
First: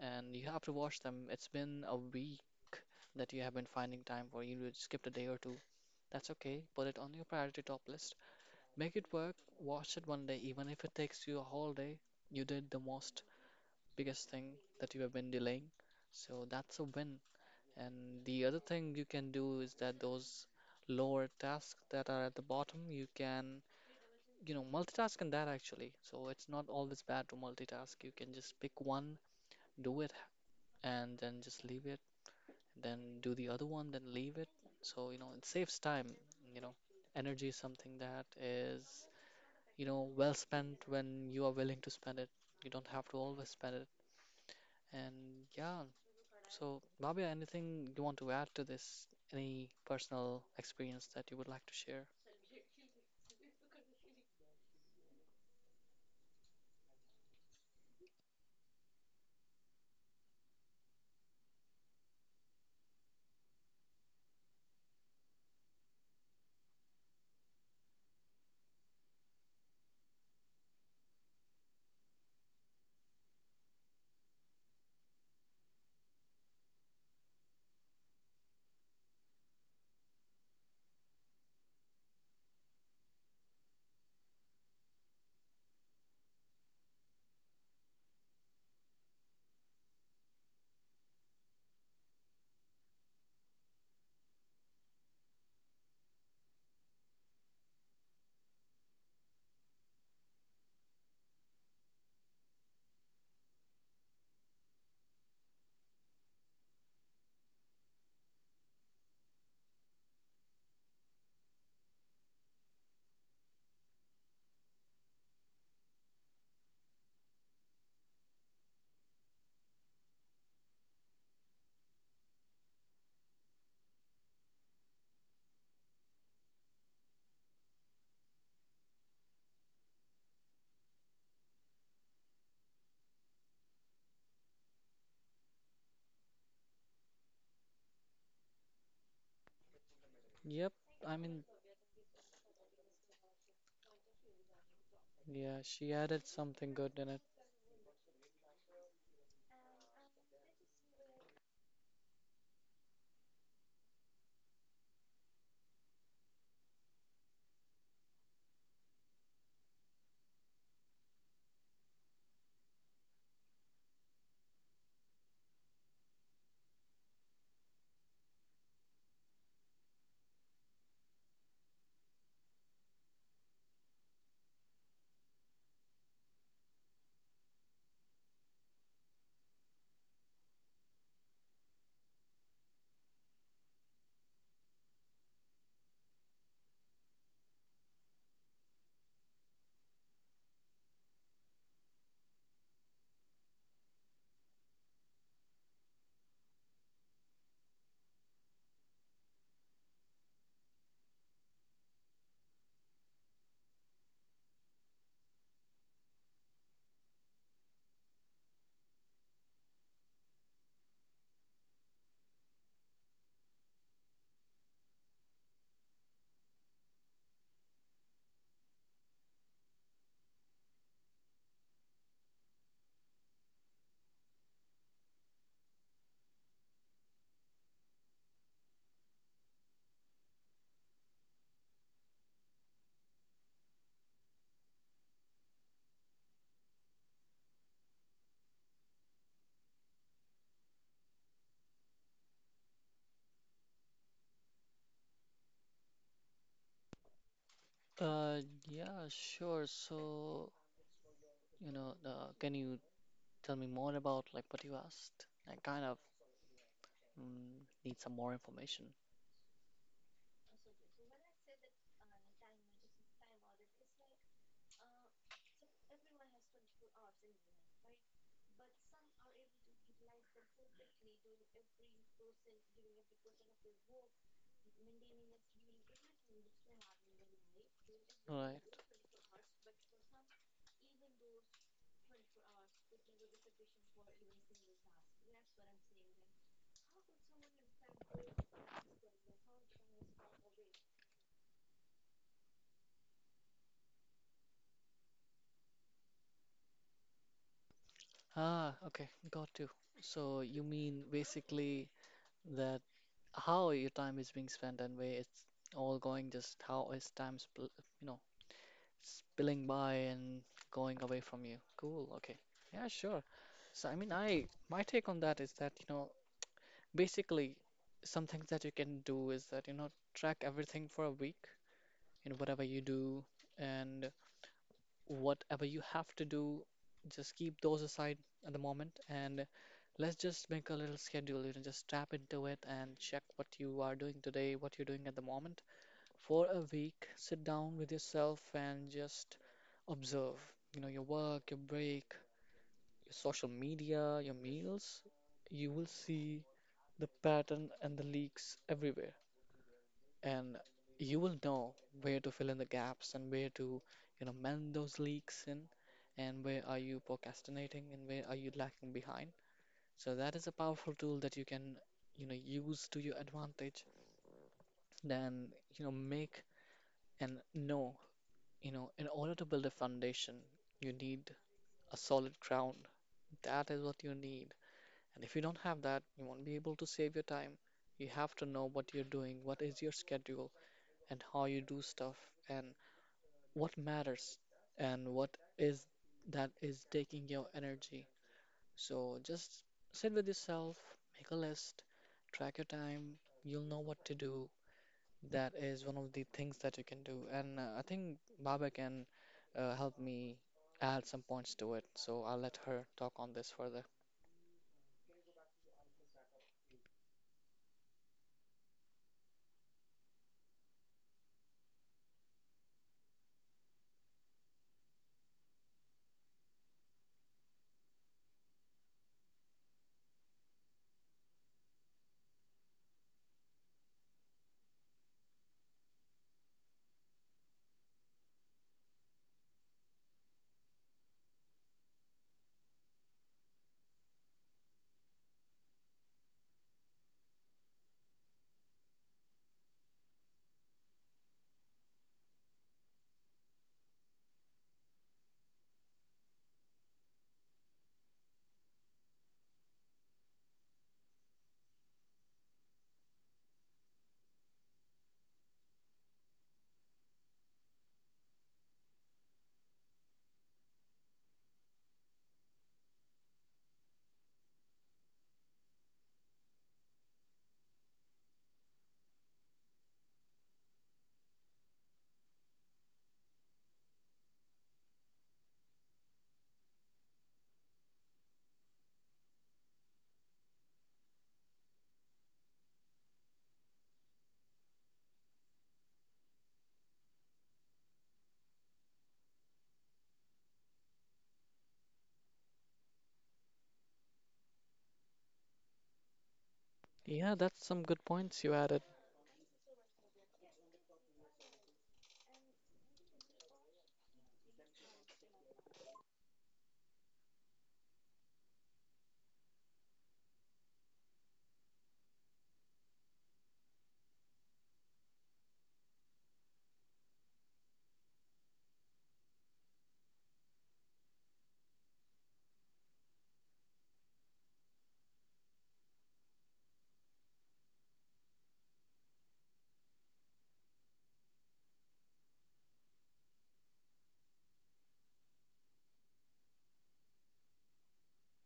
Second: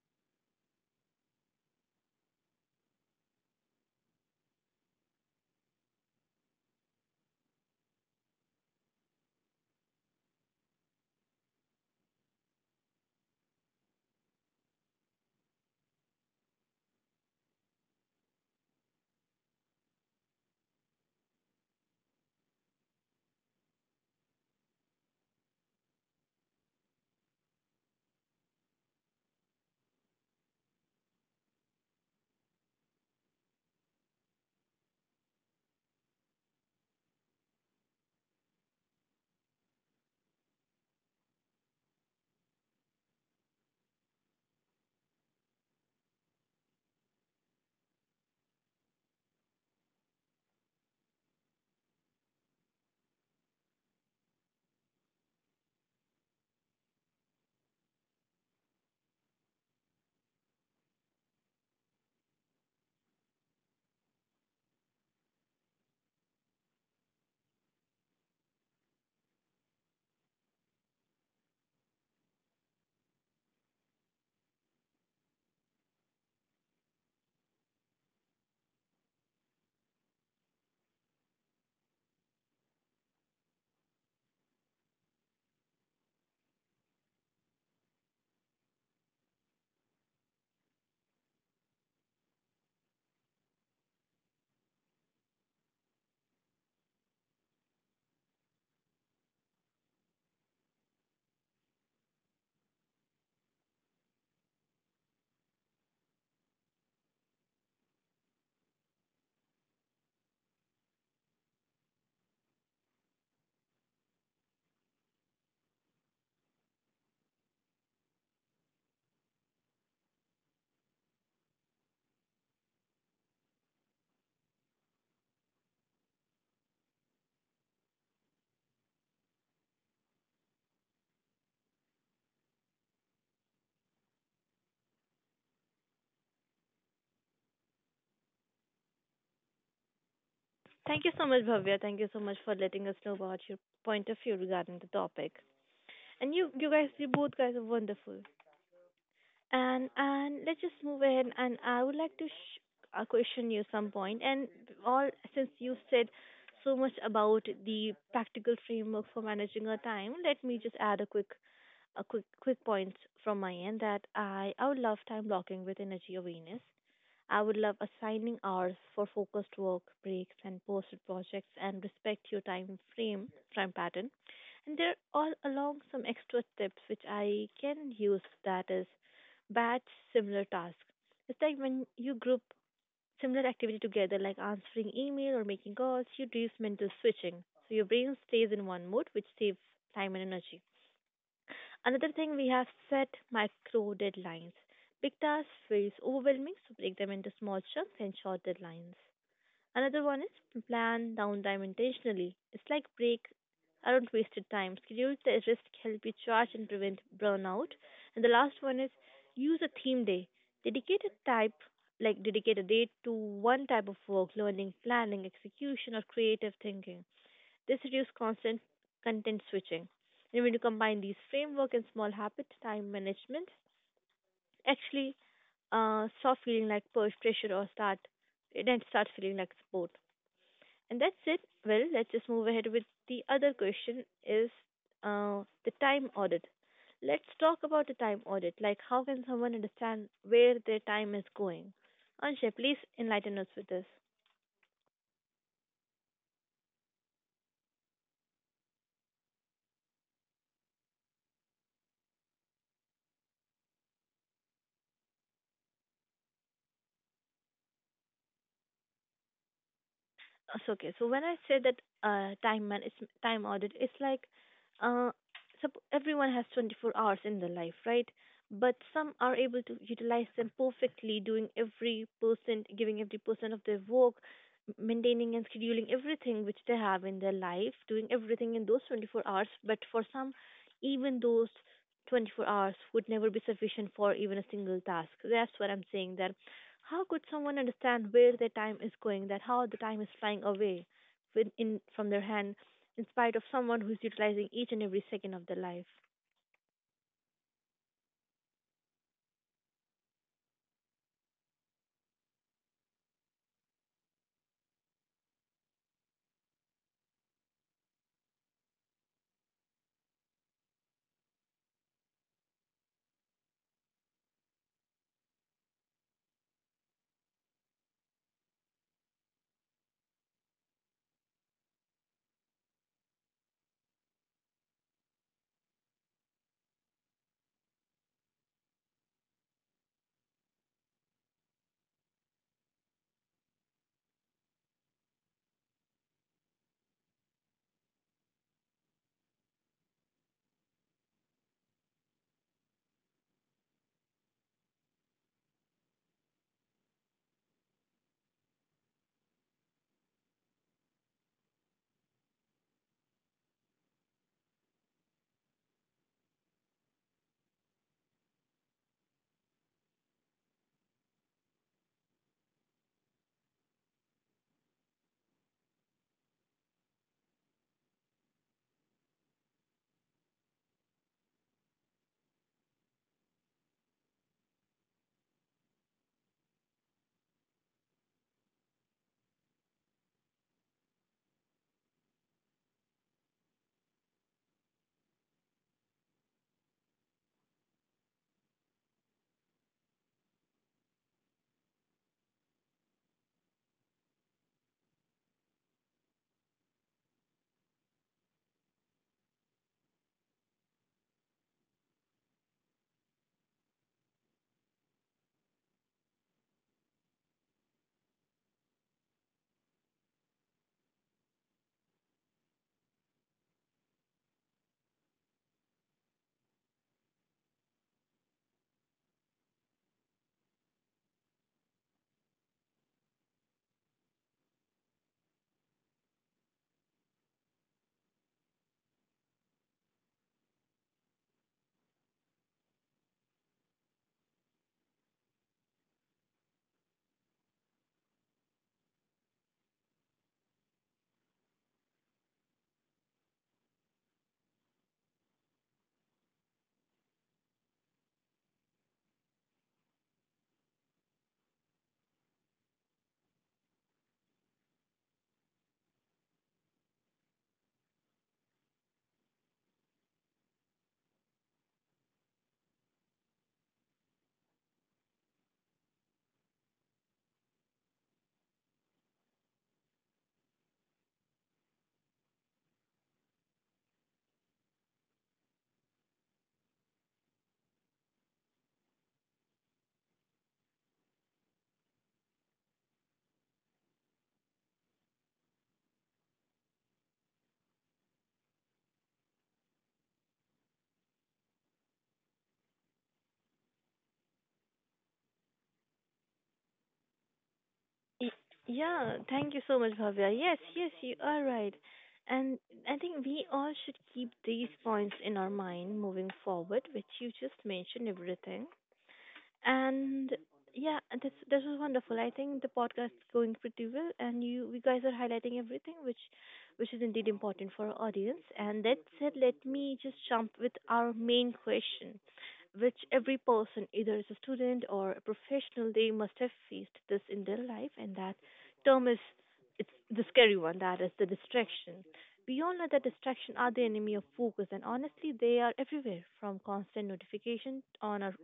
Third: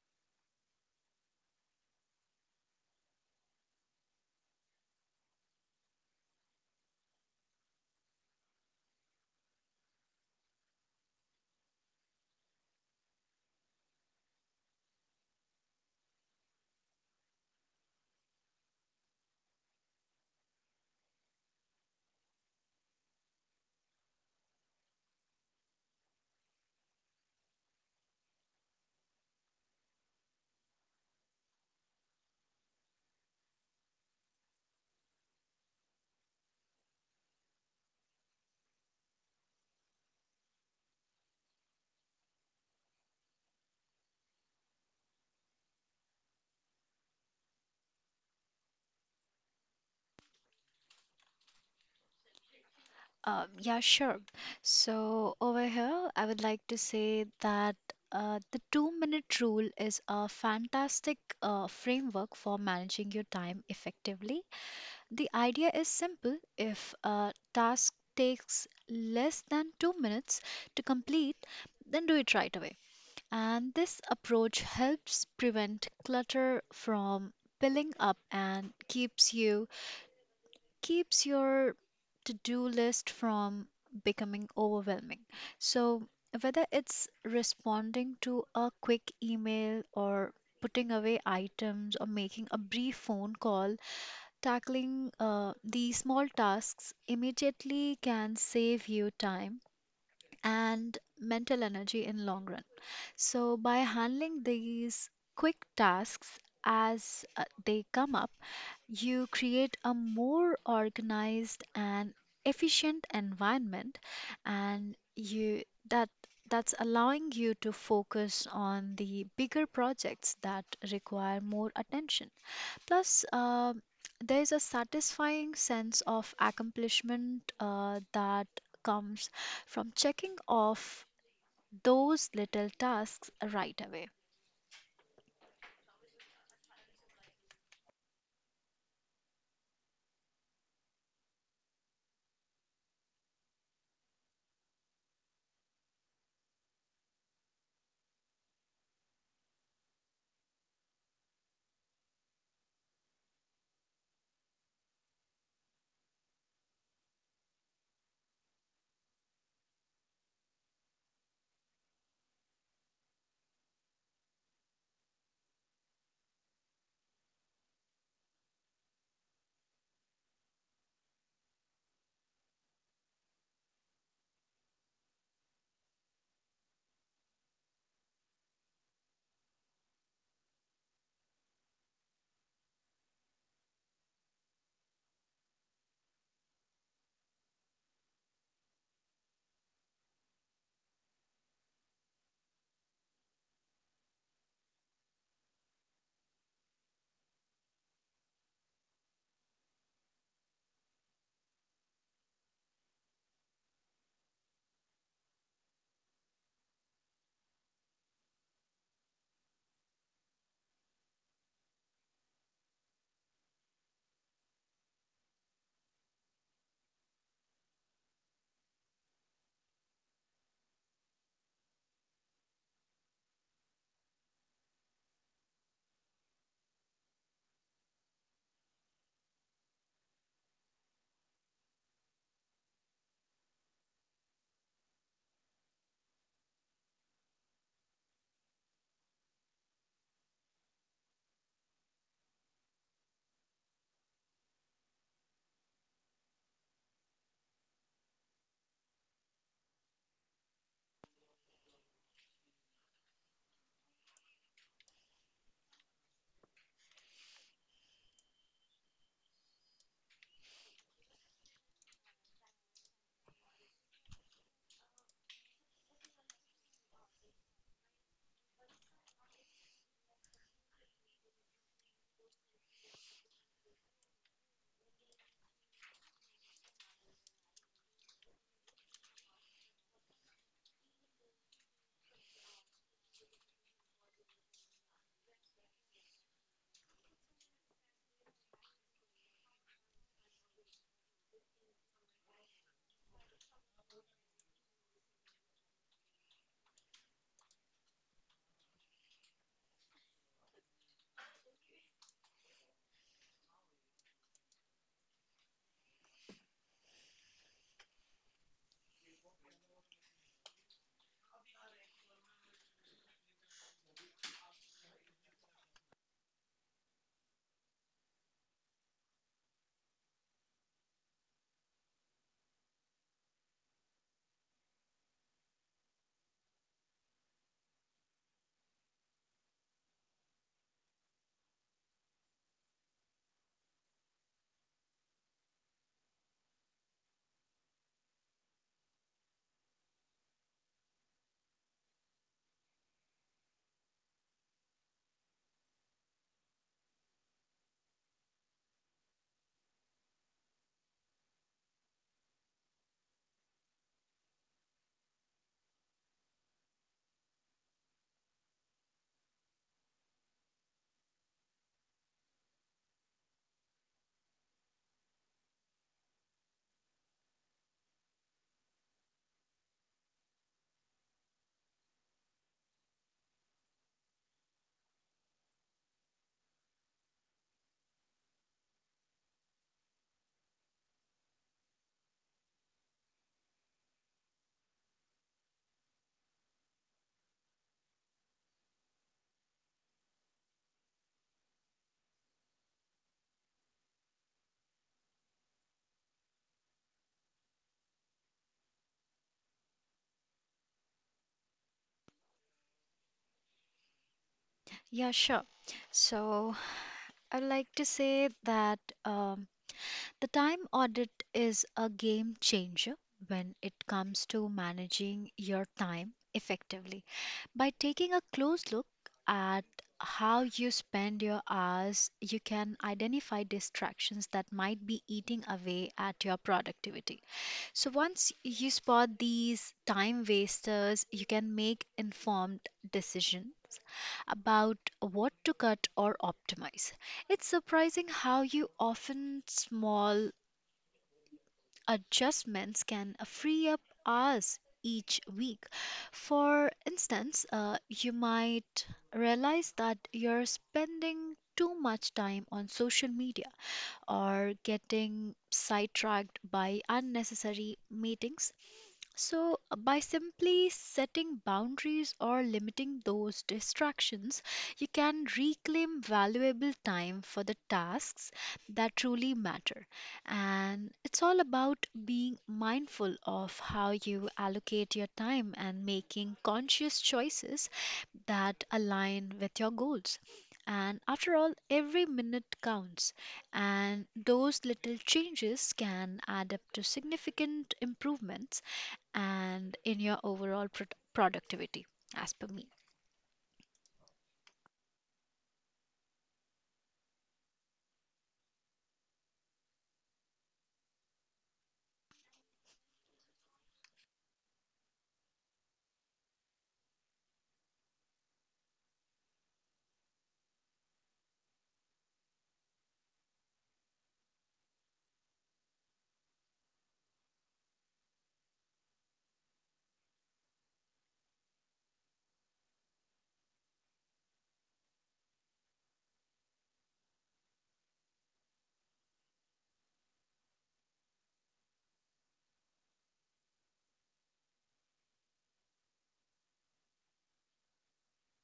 S2: and you have to wash them. It's been a week that you have been finding time for. You skipped a day or two. That's okay. Put it on your priority top list. Make it work. Wash it one day, even if it takes you a whole day. You did the most biggest thing that you have been delaying. So that's a win. And the other thing you can do is that those lower tasks that are at the bottom, you can, you know, multitask in that actually. So it's not always bad to multitask. You can just pick one, do it, and then just leave it. Then do the other one, then leave it. So, you know, it saves time, you know. Energy is something that is, you know, well spent when you are willing to spend it. You don't have to always spend it. And yeah, so, Bhavya, anything you want to add to this? Any personal experience that you would like to share?
S3: Uh, yeah, sure. So over here, I would like to say that uh, the two-minute rule is a fantastic uh, framework for managing your time effectively. The idea is simple. If a task takes less than two minutes to complete, then do it right away. And this approach helps prevent clutter from piling up and keeps you keeps your to do list from becoming overwhelming. So, whether it's responding to a quick email or putting away items or making a brief phone call, tackling uh, these small tasks immediately can save you time and mental energy in long run. So, by handling these quick tasks as uh, they come up, you create a more organized and efficient environment, and you that that's allowing you to focus on the bigger projects that require more attention. Plus, uh, there's a satisfying sense of accomplishment uh, that comes from checking off those little tasks right away.
S2: Yep,
S1: Thank you
S2: I
S1: so
S2: mean,
S1: much, Bhavya. Thank you so much for letting us know about your point of view regarding the topic.
S2: yeah, she added
S1: And you, you
S2: something good
S1: guys,
S2: in
S1: you
S2: it.
S1: both guys are wonderful. And and let's just move ahead. And I would like to sh- uh, question you some point. And all since you said so much about the practical framework for managing our time, let me just add a quick a quick quick points from my end that I I would love time blocking with energy awareness. I would love assigning hours for focused work, breaks, and posted projects, and respect your time frame time pattern. And there all along some extra tips which I can use, that is batch similar tasks. It's like when you group similar activity together, like answering email or making calls, you reduce mental switching. So your brain stays in one mode, which saves time and energy. Another thing we have, set micro deadlines. Big tasks feels overwhelming, so break them into small chunks and short deadlines. Another one is plan downtime intentionally. It's like break around wasted time. Schedule the risk help you charge and prevent burnout. And the last one is use a theme day. Dedicate a type, like dedicate a day to one type of work, learning, planning, execution, or creative thinking. This reduces constant content switching. And when you combine these framework and small habit time management, actually uh, stop feeling like push pressure or start it then start feeling like support. And that's it. Well, let's just move ahead with the other question, is uh, the time audit. Let's talk about the time audit. Like, how can someone understand where their time is going? Anshay, please enlighten us with this.
S2: Uh, yeah, sure. So, you know, uh, can you tell me more about like what you asked? I kind of mm, need some more information.
S1: It's okay. So when I say that uh, time man is time audit, it's like uh, sup- everyone has twenty-four hours in their life, right? But some are able to utilize them perfectly, doing every percent, giving every percent of their work, m- maintaining and scheduling everything which they have in their life, doing everything
S2: Right.
S1: in those twenty-four hours. But for some, even those twenty-four hours would never be sufficient for even a single task. That's what I'm saying. That how could someone understand where their time is going, that how the time is flying away with in, from their hand, in spite of someone who's utilizing each and every second of their life?
S2: Ah, okay, got you. So you mean basically that how your time is being spent and where it's all going, just how is time spl you know, spilling by and going away from you. Cool, okay. Yeah, sure. So I mean, I my take on that is that, you know, basically some things that you can do is that, you know, track everything for a week in whatever you do and whatever you have to do, just keep those aside at the moment, and let's just make a little schedule, you know, just tap into it and check what you are doing today, what you're doing at the moment. For a week, sit down with yourself and just observe, you know, your work, your break, your social media, your meals. You will see the pattern and the leaks everywhere, and you will know where to fill in the gaps and where to, you know, mend those leaks in, and where are you procrastinating and where are you lacking behind. So that is a powerful tool that you can, you know, use to your advantage. Then, you know, make and know, you know, in order to build a foundation, you need a solid ground. That is what you need. And if you don't have that, you won't be able to save your time. You have to know what you're doing, what is your schedule, and how you do stuff, and what matters, and what is that is taking your energy. So just sit with yourself, make a list, track your time, you'll know what to do. That is one of the things that you can do. And uh, I think Baba can uh, help me add some points to it. So I'll let her talk on this further.
S3: Yeah, sure. So I'd like to say that um, the time audit is a game changer when it comes to managing your time effectively. By taking a close look at how you spend your hours, you can identify distractions that might be eating away at your productivity. So once you spot these time wasters, you can make informed decisions about what to cut or optimize. It's surprising how you often small adjustments can free up hours each week. For instance, uh, you might realize that you're spending too much time on social media or getting sidetracked by unnecessary meetings. So, uh, by simply setting boundaries or limiting those distractions, you can reclaim valuable time for the tasks that truly matter. And it's all about being mindful of how you allocate your time and making conscious choices that align with your goals. And after all, every minute counts, and those little changes can add up to significant improvements and in your overall pro- productivity, as per me.
S2: Yeah, that's some good
S1: Y-
S2: points you added.
S1: Yeah, thank you so much, Bhavya. Yes, yes, you are right. And I think we all should keep these points in our mind moving forward, which you just mentioned everything. And yeah, this this was wonderful. I think the podcast is going pretty well, and you you guys are highlighting everything which which is indeed important for our audience. And that said, let me just jump with our main question, which every person, either as a student or a professional, they must have faced this in their life, and that term is, it's the scary one. That is the distraction. We all know that distraction are the enemy of focus, and honestly, they are everywhere from constant notification on our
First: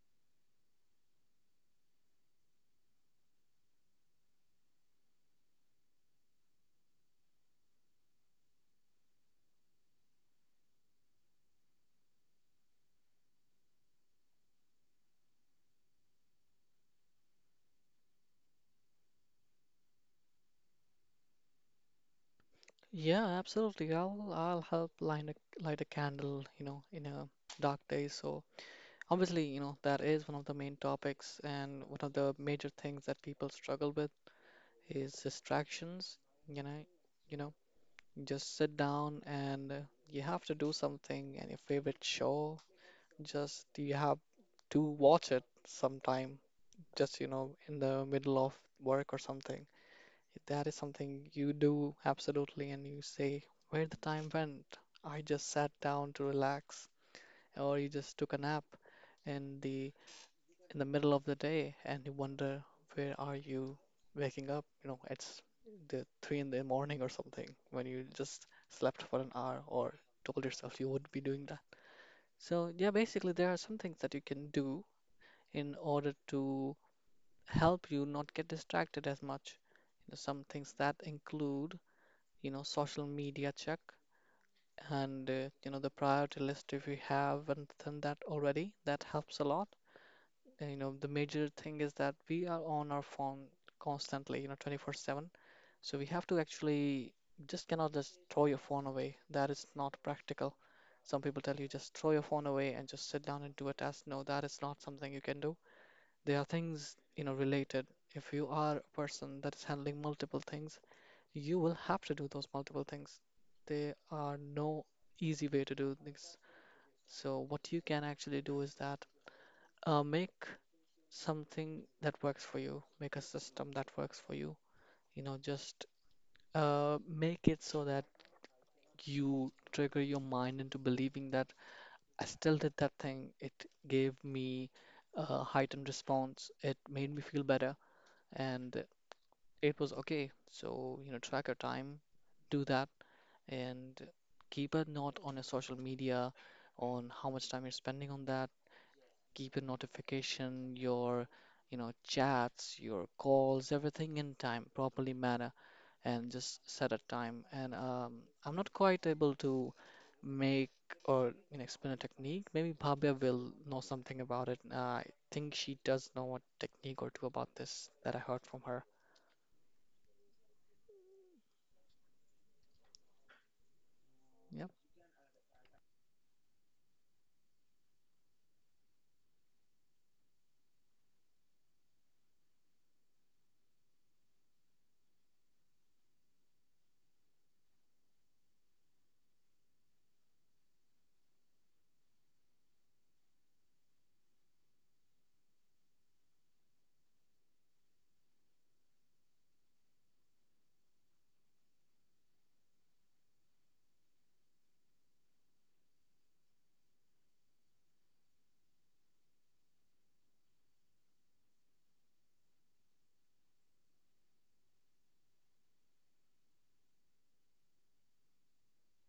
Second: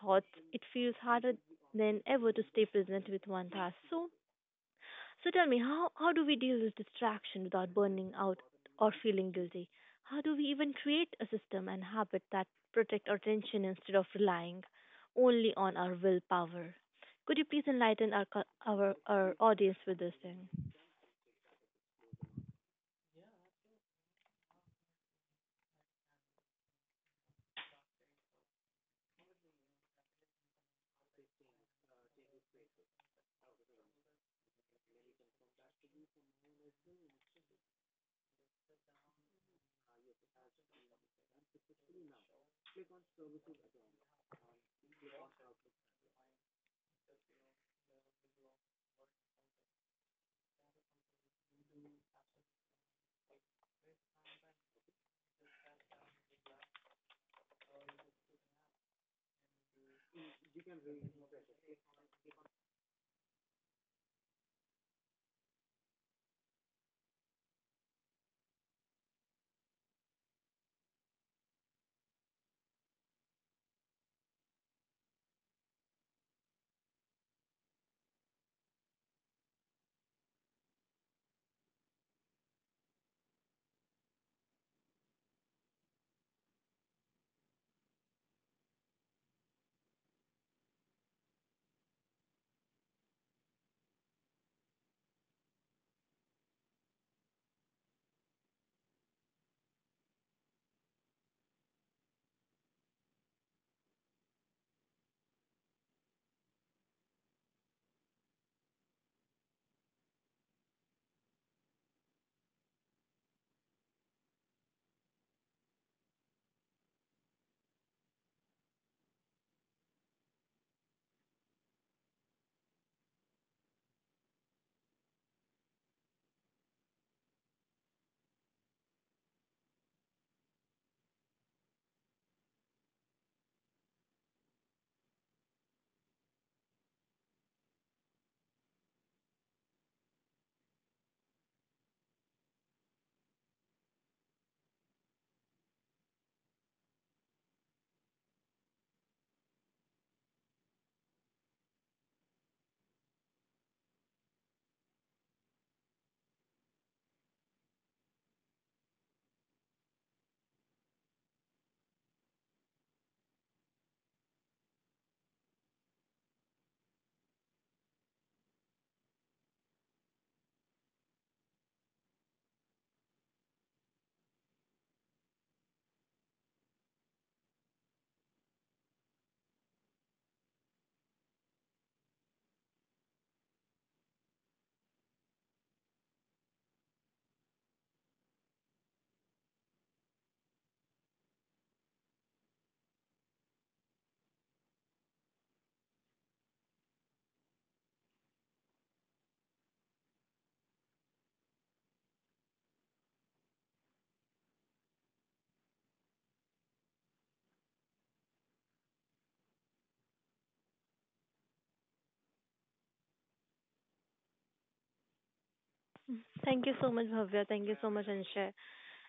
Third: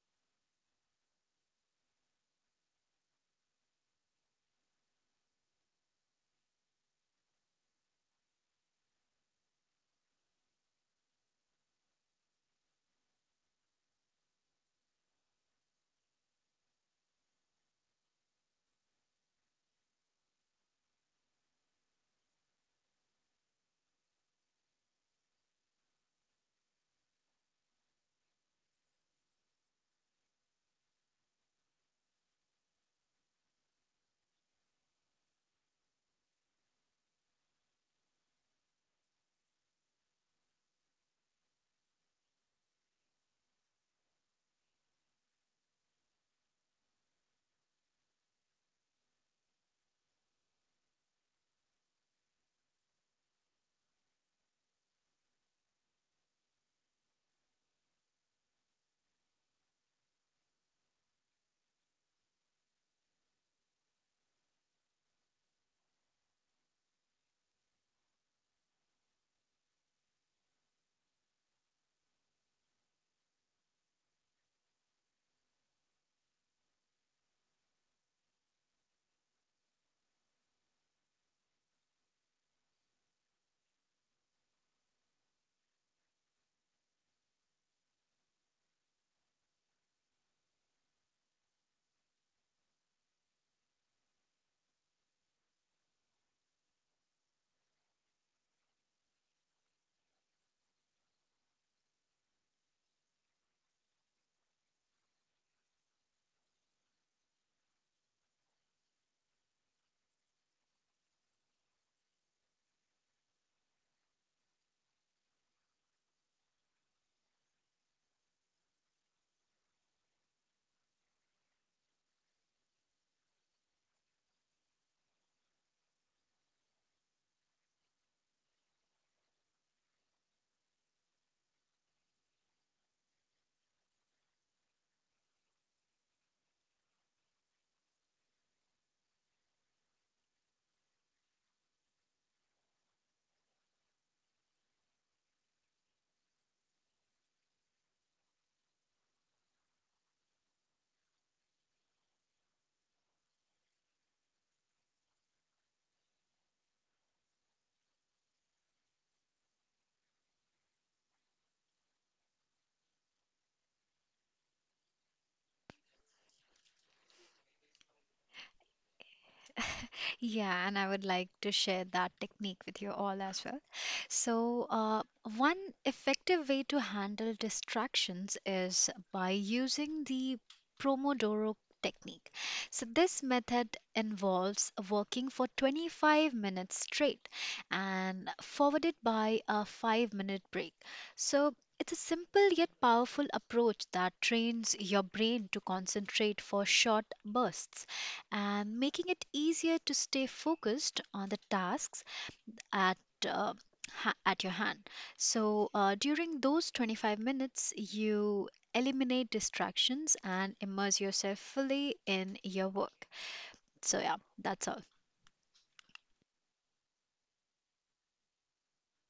S1: thoughts. It feels harder than ever to stay present with one task. So, so tell me, how, how do we deal with distraction without burning out or feeling guilty? How do we even create a system and habit that protect our attention instead of relying only on our willpower? Could you please enlighten our co- our, our audience with this thing?
S2: Yeah, absolutely. I'll I'll help light a light a candle, you know, in a dark day. So obviously, you know, that is one of the main topics and one of the major things that people struggle with. Is distractions. You know, you know, just sit down and uh, you have to do something. And your favorite show, just you have to watch it sometime. Just you know, in the middle of work or something. That is something you do absolutely, and you say, "Where the time went? I just sat down to relax, or you just took a nap." And the in the middle of the day and you wonder where are you waking up? You know, it's the three in the morning or something when you just slept for an hour or told yourself you would be doing that. So yeah, basically there are some things that you can do in order to help you not get distracted as much. You know, some things that include, you know, social media check and uh, you know the priority list if you haven't done that already, that helps a lot. Uh, you know, the major thing is that we are on our phone constantly, you know, twenty-four seven, so we have to actually just cannot just throw your phone away, that is not practical. Some people tell you just throw your phone away and just sit down and do a task, no, that is not something you can do. There are things, you know, related. If you are a person that is handling multiple things, you will have to do those multiple things. There are no easy way to do things. So what you can actually do is that uh, make something that works for you, make a system that works for you. You know, just uh, make it so that you trigger your mind into believing that I still did that thing. It gave me a heightened response, it made me feel better, and it was okay. So, you know, track your time, do that, and keep a note on your social media on how much time you're spending on that. Keep your notification, your you know chats, your calls, everything in time, properly manner, and just set a time. And um, I'm not quite able to make or you know, explain a technique. Maybe Bhavya will know something about it. Uh, I think she does know a technique or two about this that I heard from her.
S3: Yeah, and I would like to share that technique with you all as well. So,
S2: Yep.
S3: uh, one effective way to handle distractions is by using the Pomodoro technique. So, this method involves working for twenty-five minutes straight and followed by a five minute break. So, it's a simple yet powerful approach that trains your brain to concentrate for short bursts and making it easier to stay focused on the tasks at uh, ha- at your hand. So uh, during those twenty-five minutes, you eliminate distractions and immerse yourself fully in your work. So yeah, that's all.
S1: Thank you so much, Bhavya. Thank you so much, Anshay.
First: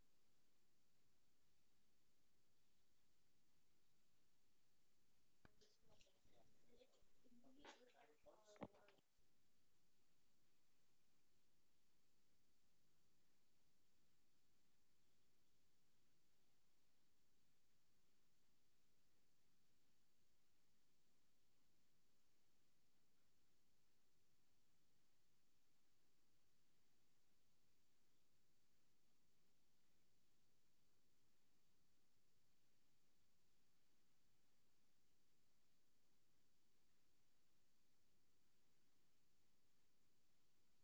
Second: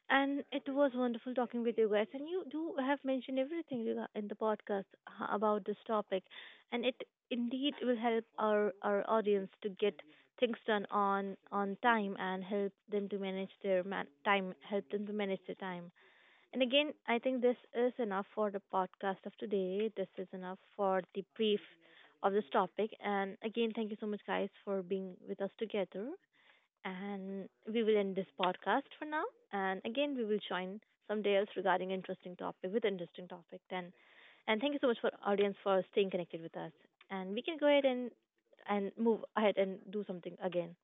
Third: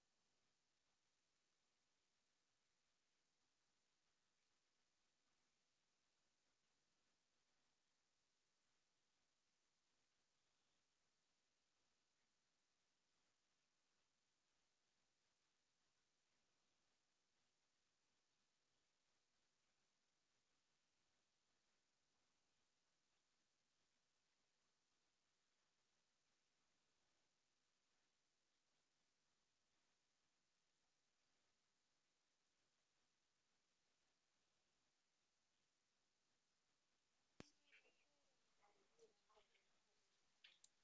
S1: And it was wonderful talking with you guys. And you do have mentioned everything rega- in the podcast h- about this topic, and it indeed will help our our audience to get things done on on time and help them to manage their man- time, help them to manage their time. And again, I think this is enough for the podcast of today. This is enough for the brief of this topic. And again, thank you so much, guys, for being with us together. And we will end this podcast for now. And again, we will join someday else regarding interesting topic with interesting topic. Then, and thank you so much for audience for staying connected with us. And we can go ahead and and move ahead and do something again.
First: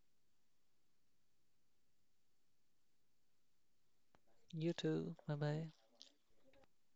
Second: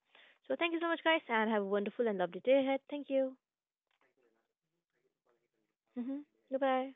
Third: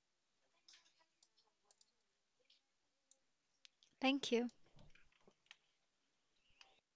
S1: So thank you so much, guys, and have a wonderful and lovely day ahead. Thank you.
S3: Thank you.
S2: You too. Bye bye.
S1: Hmm. Goodbye.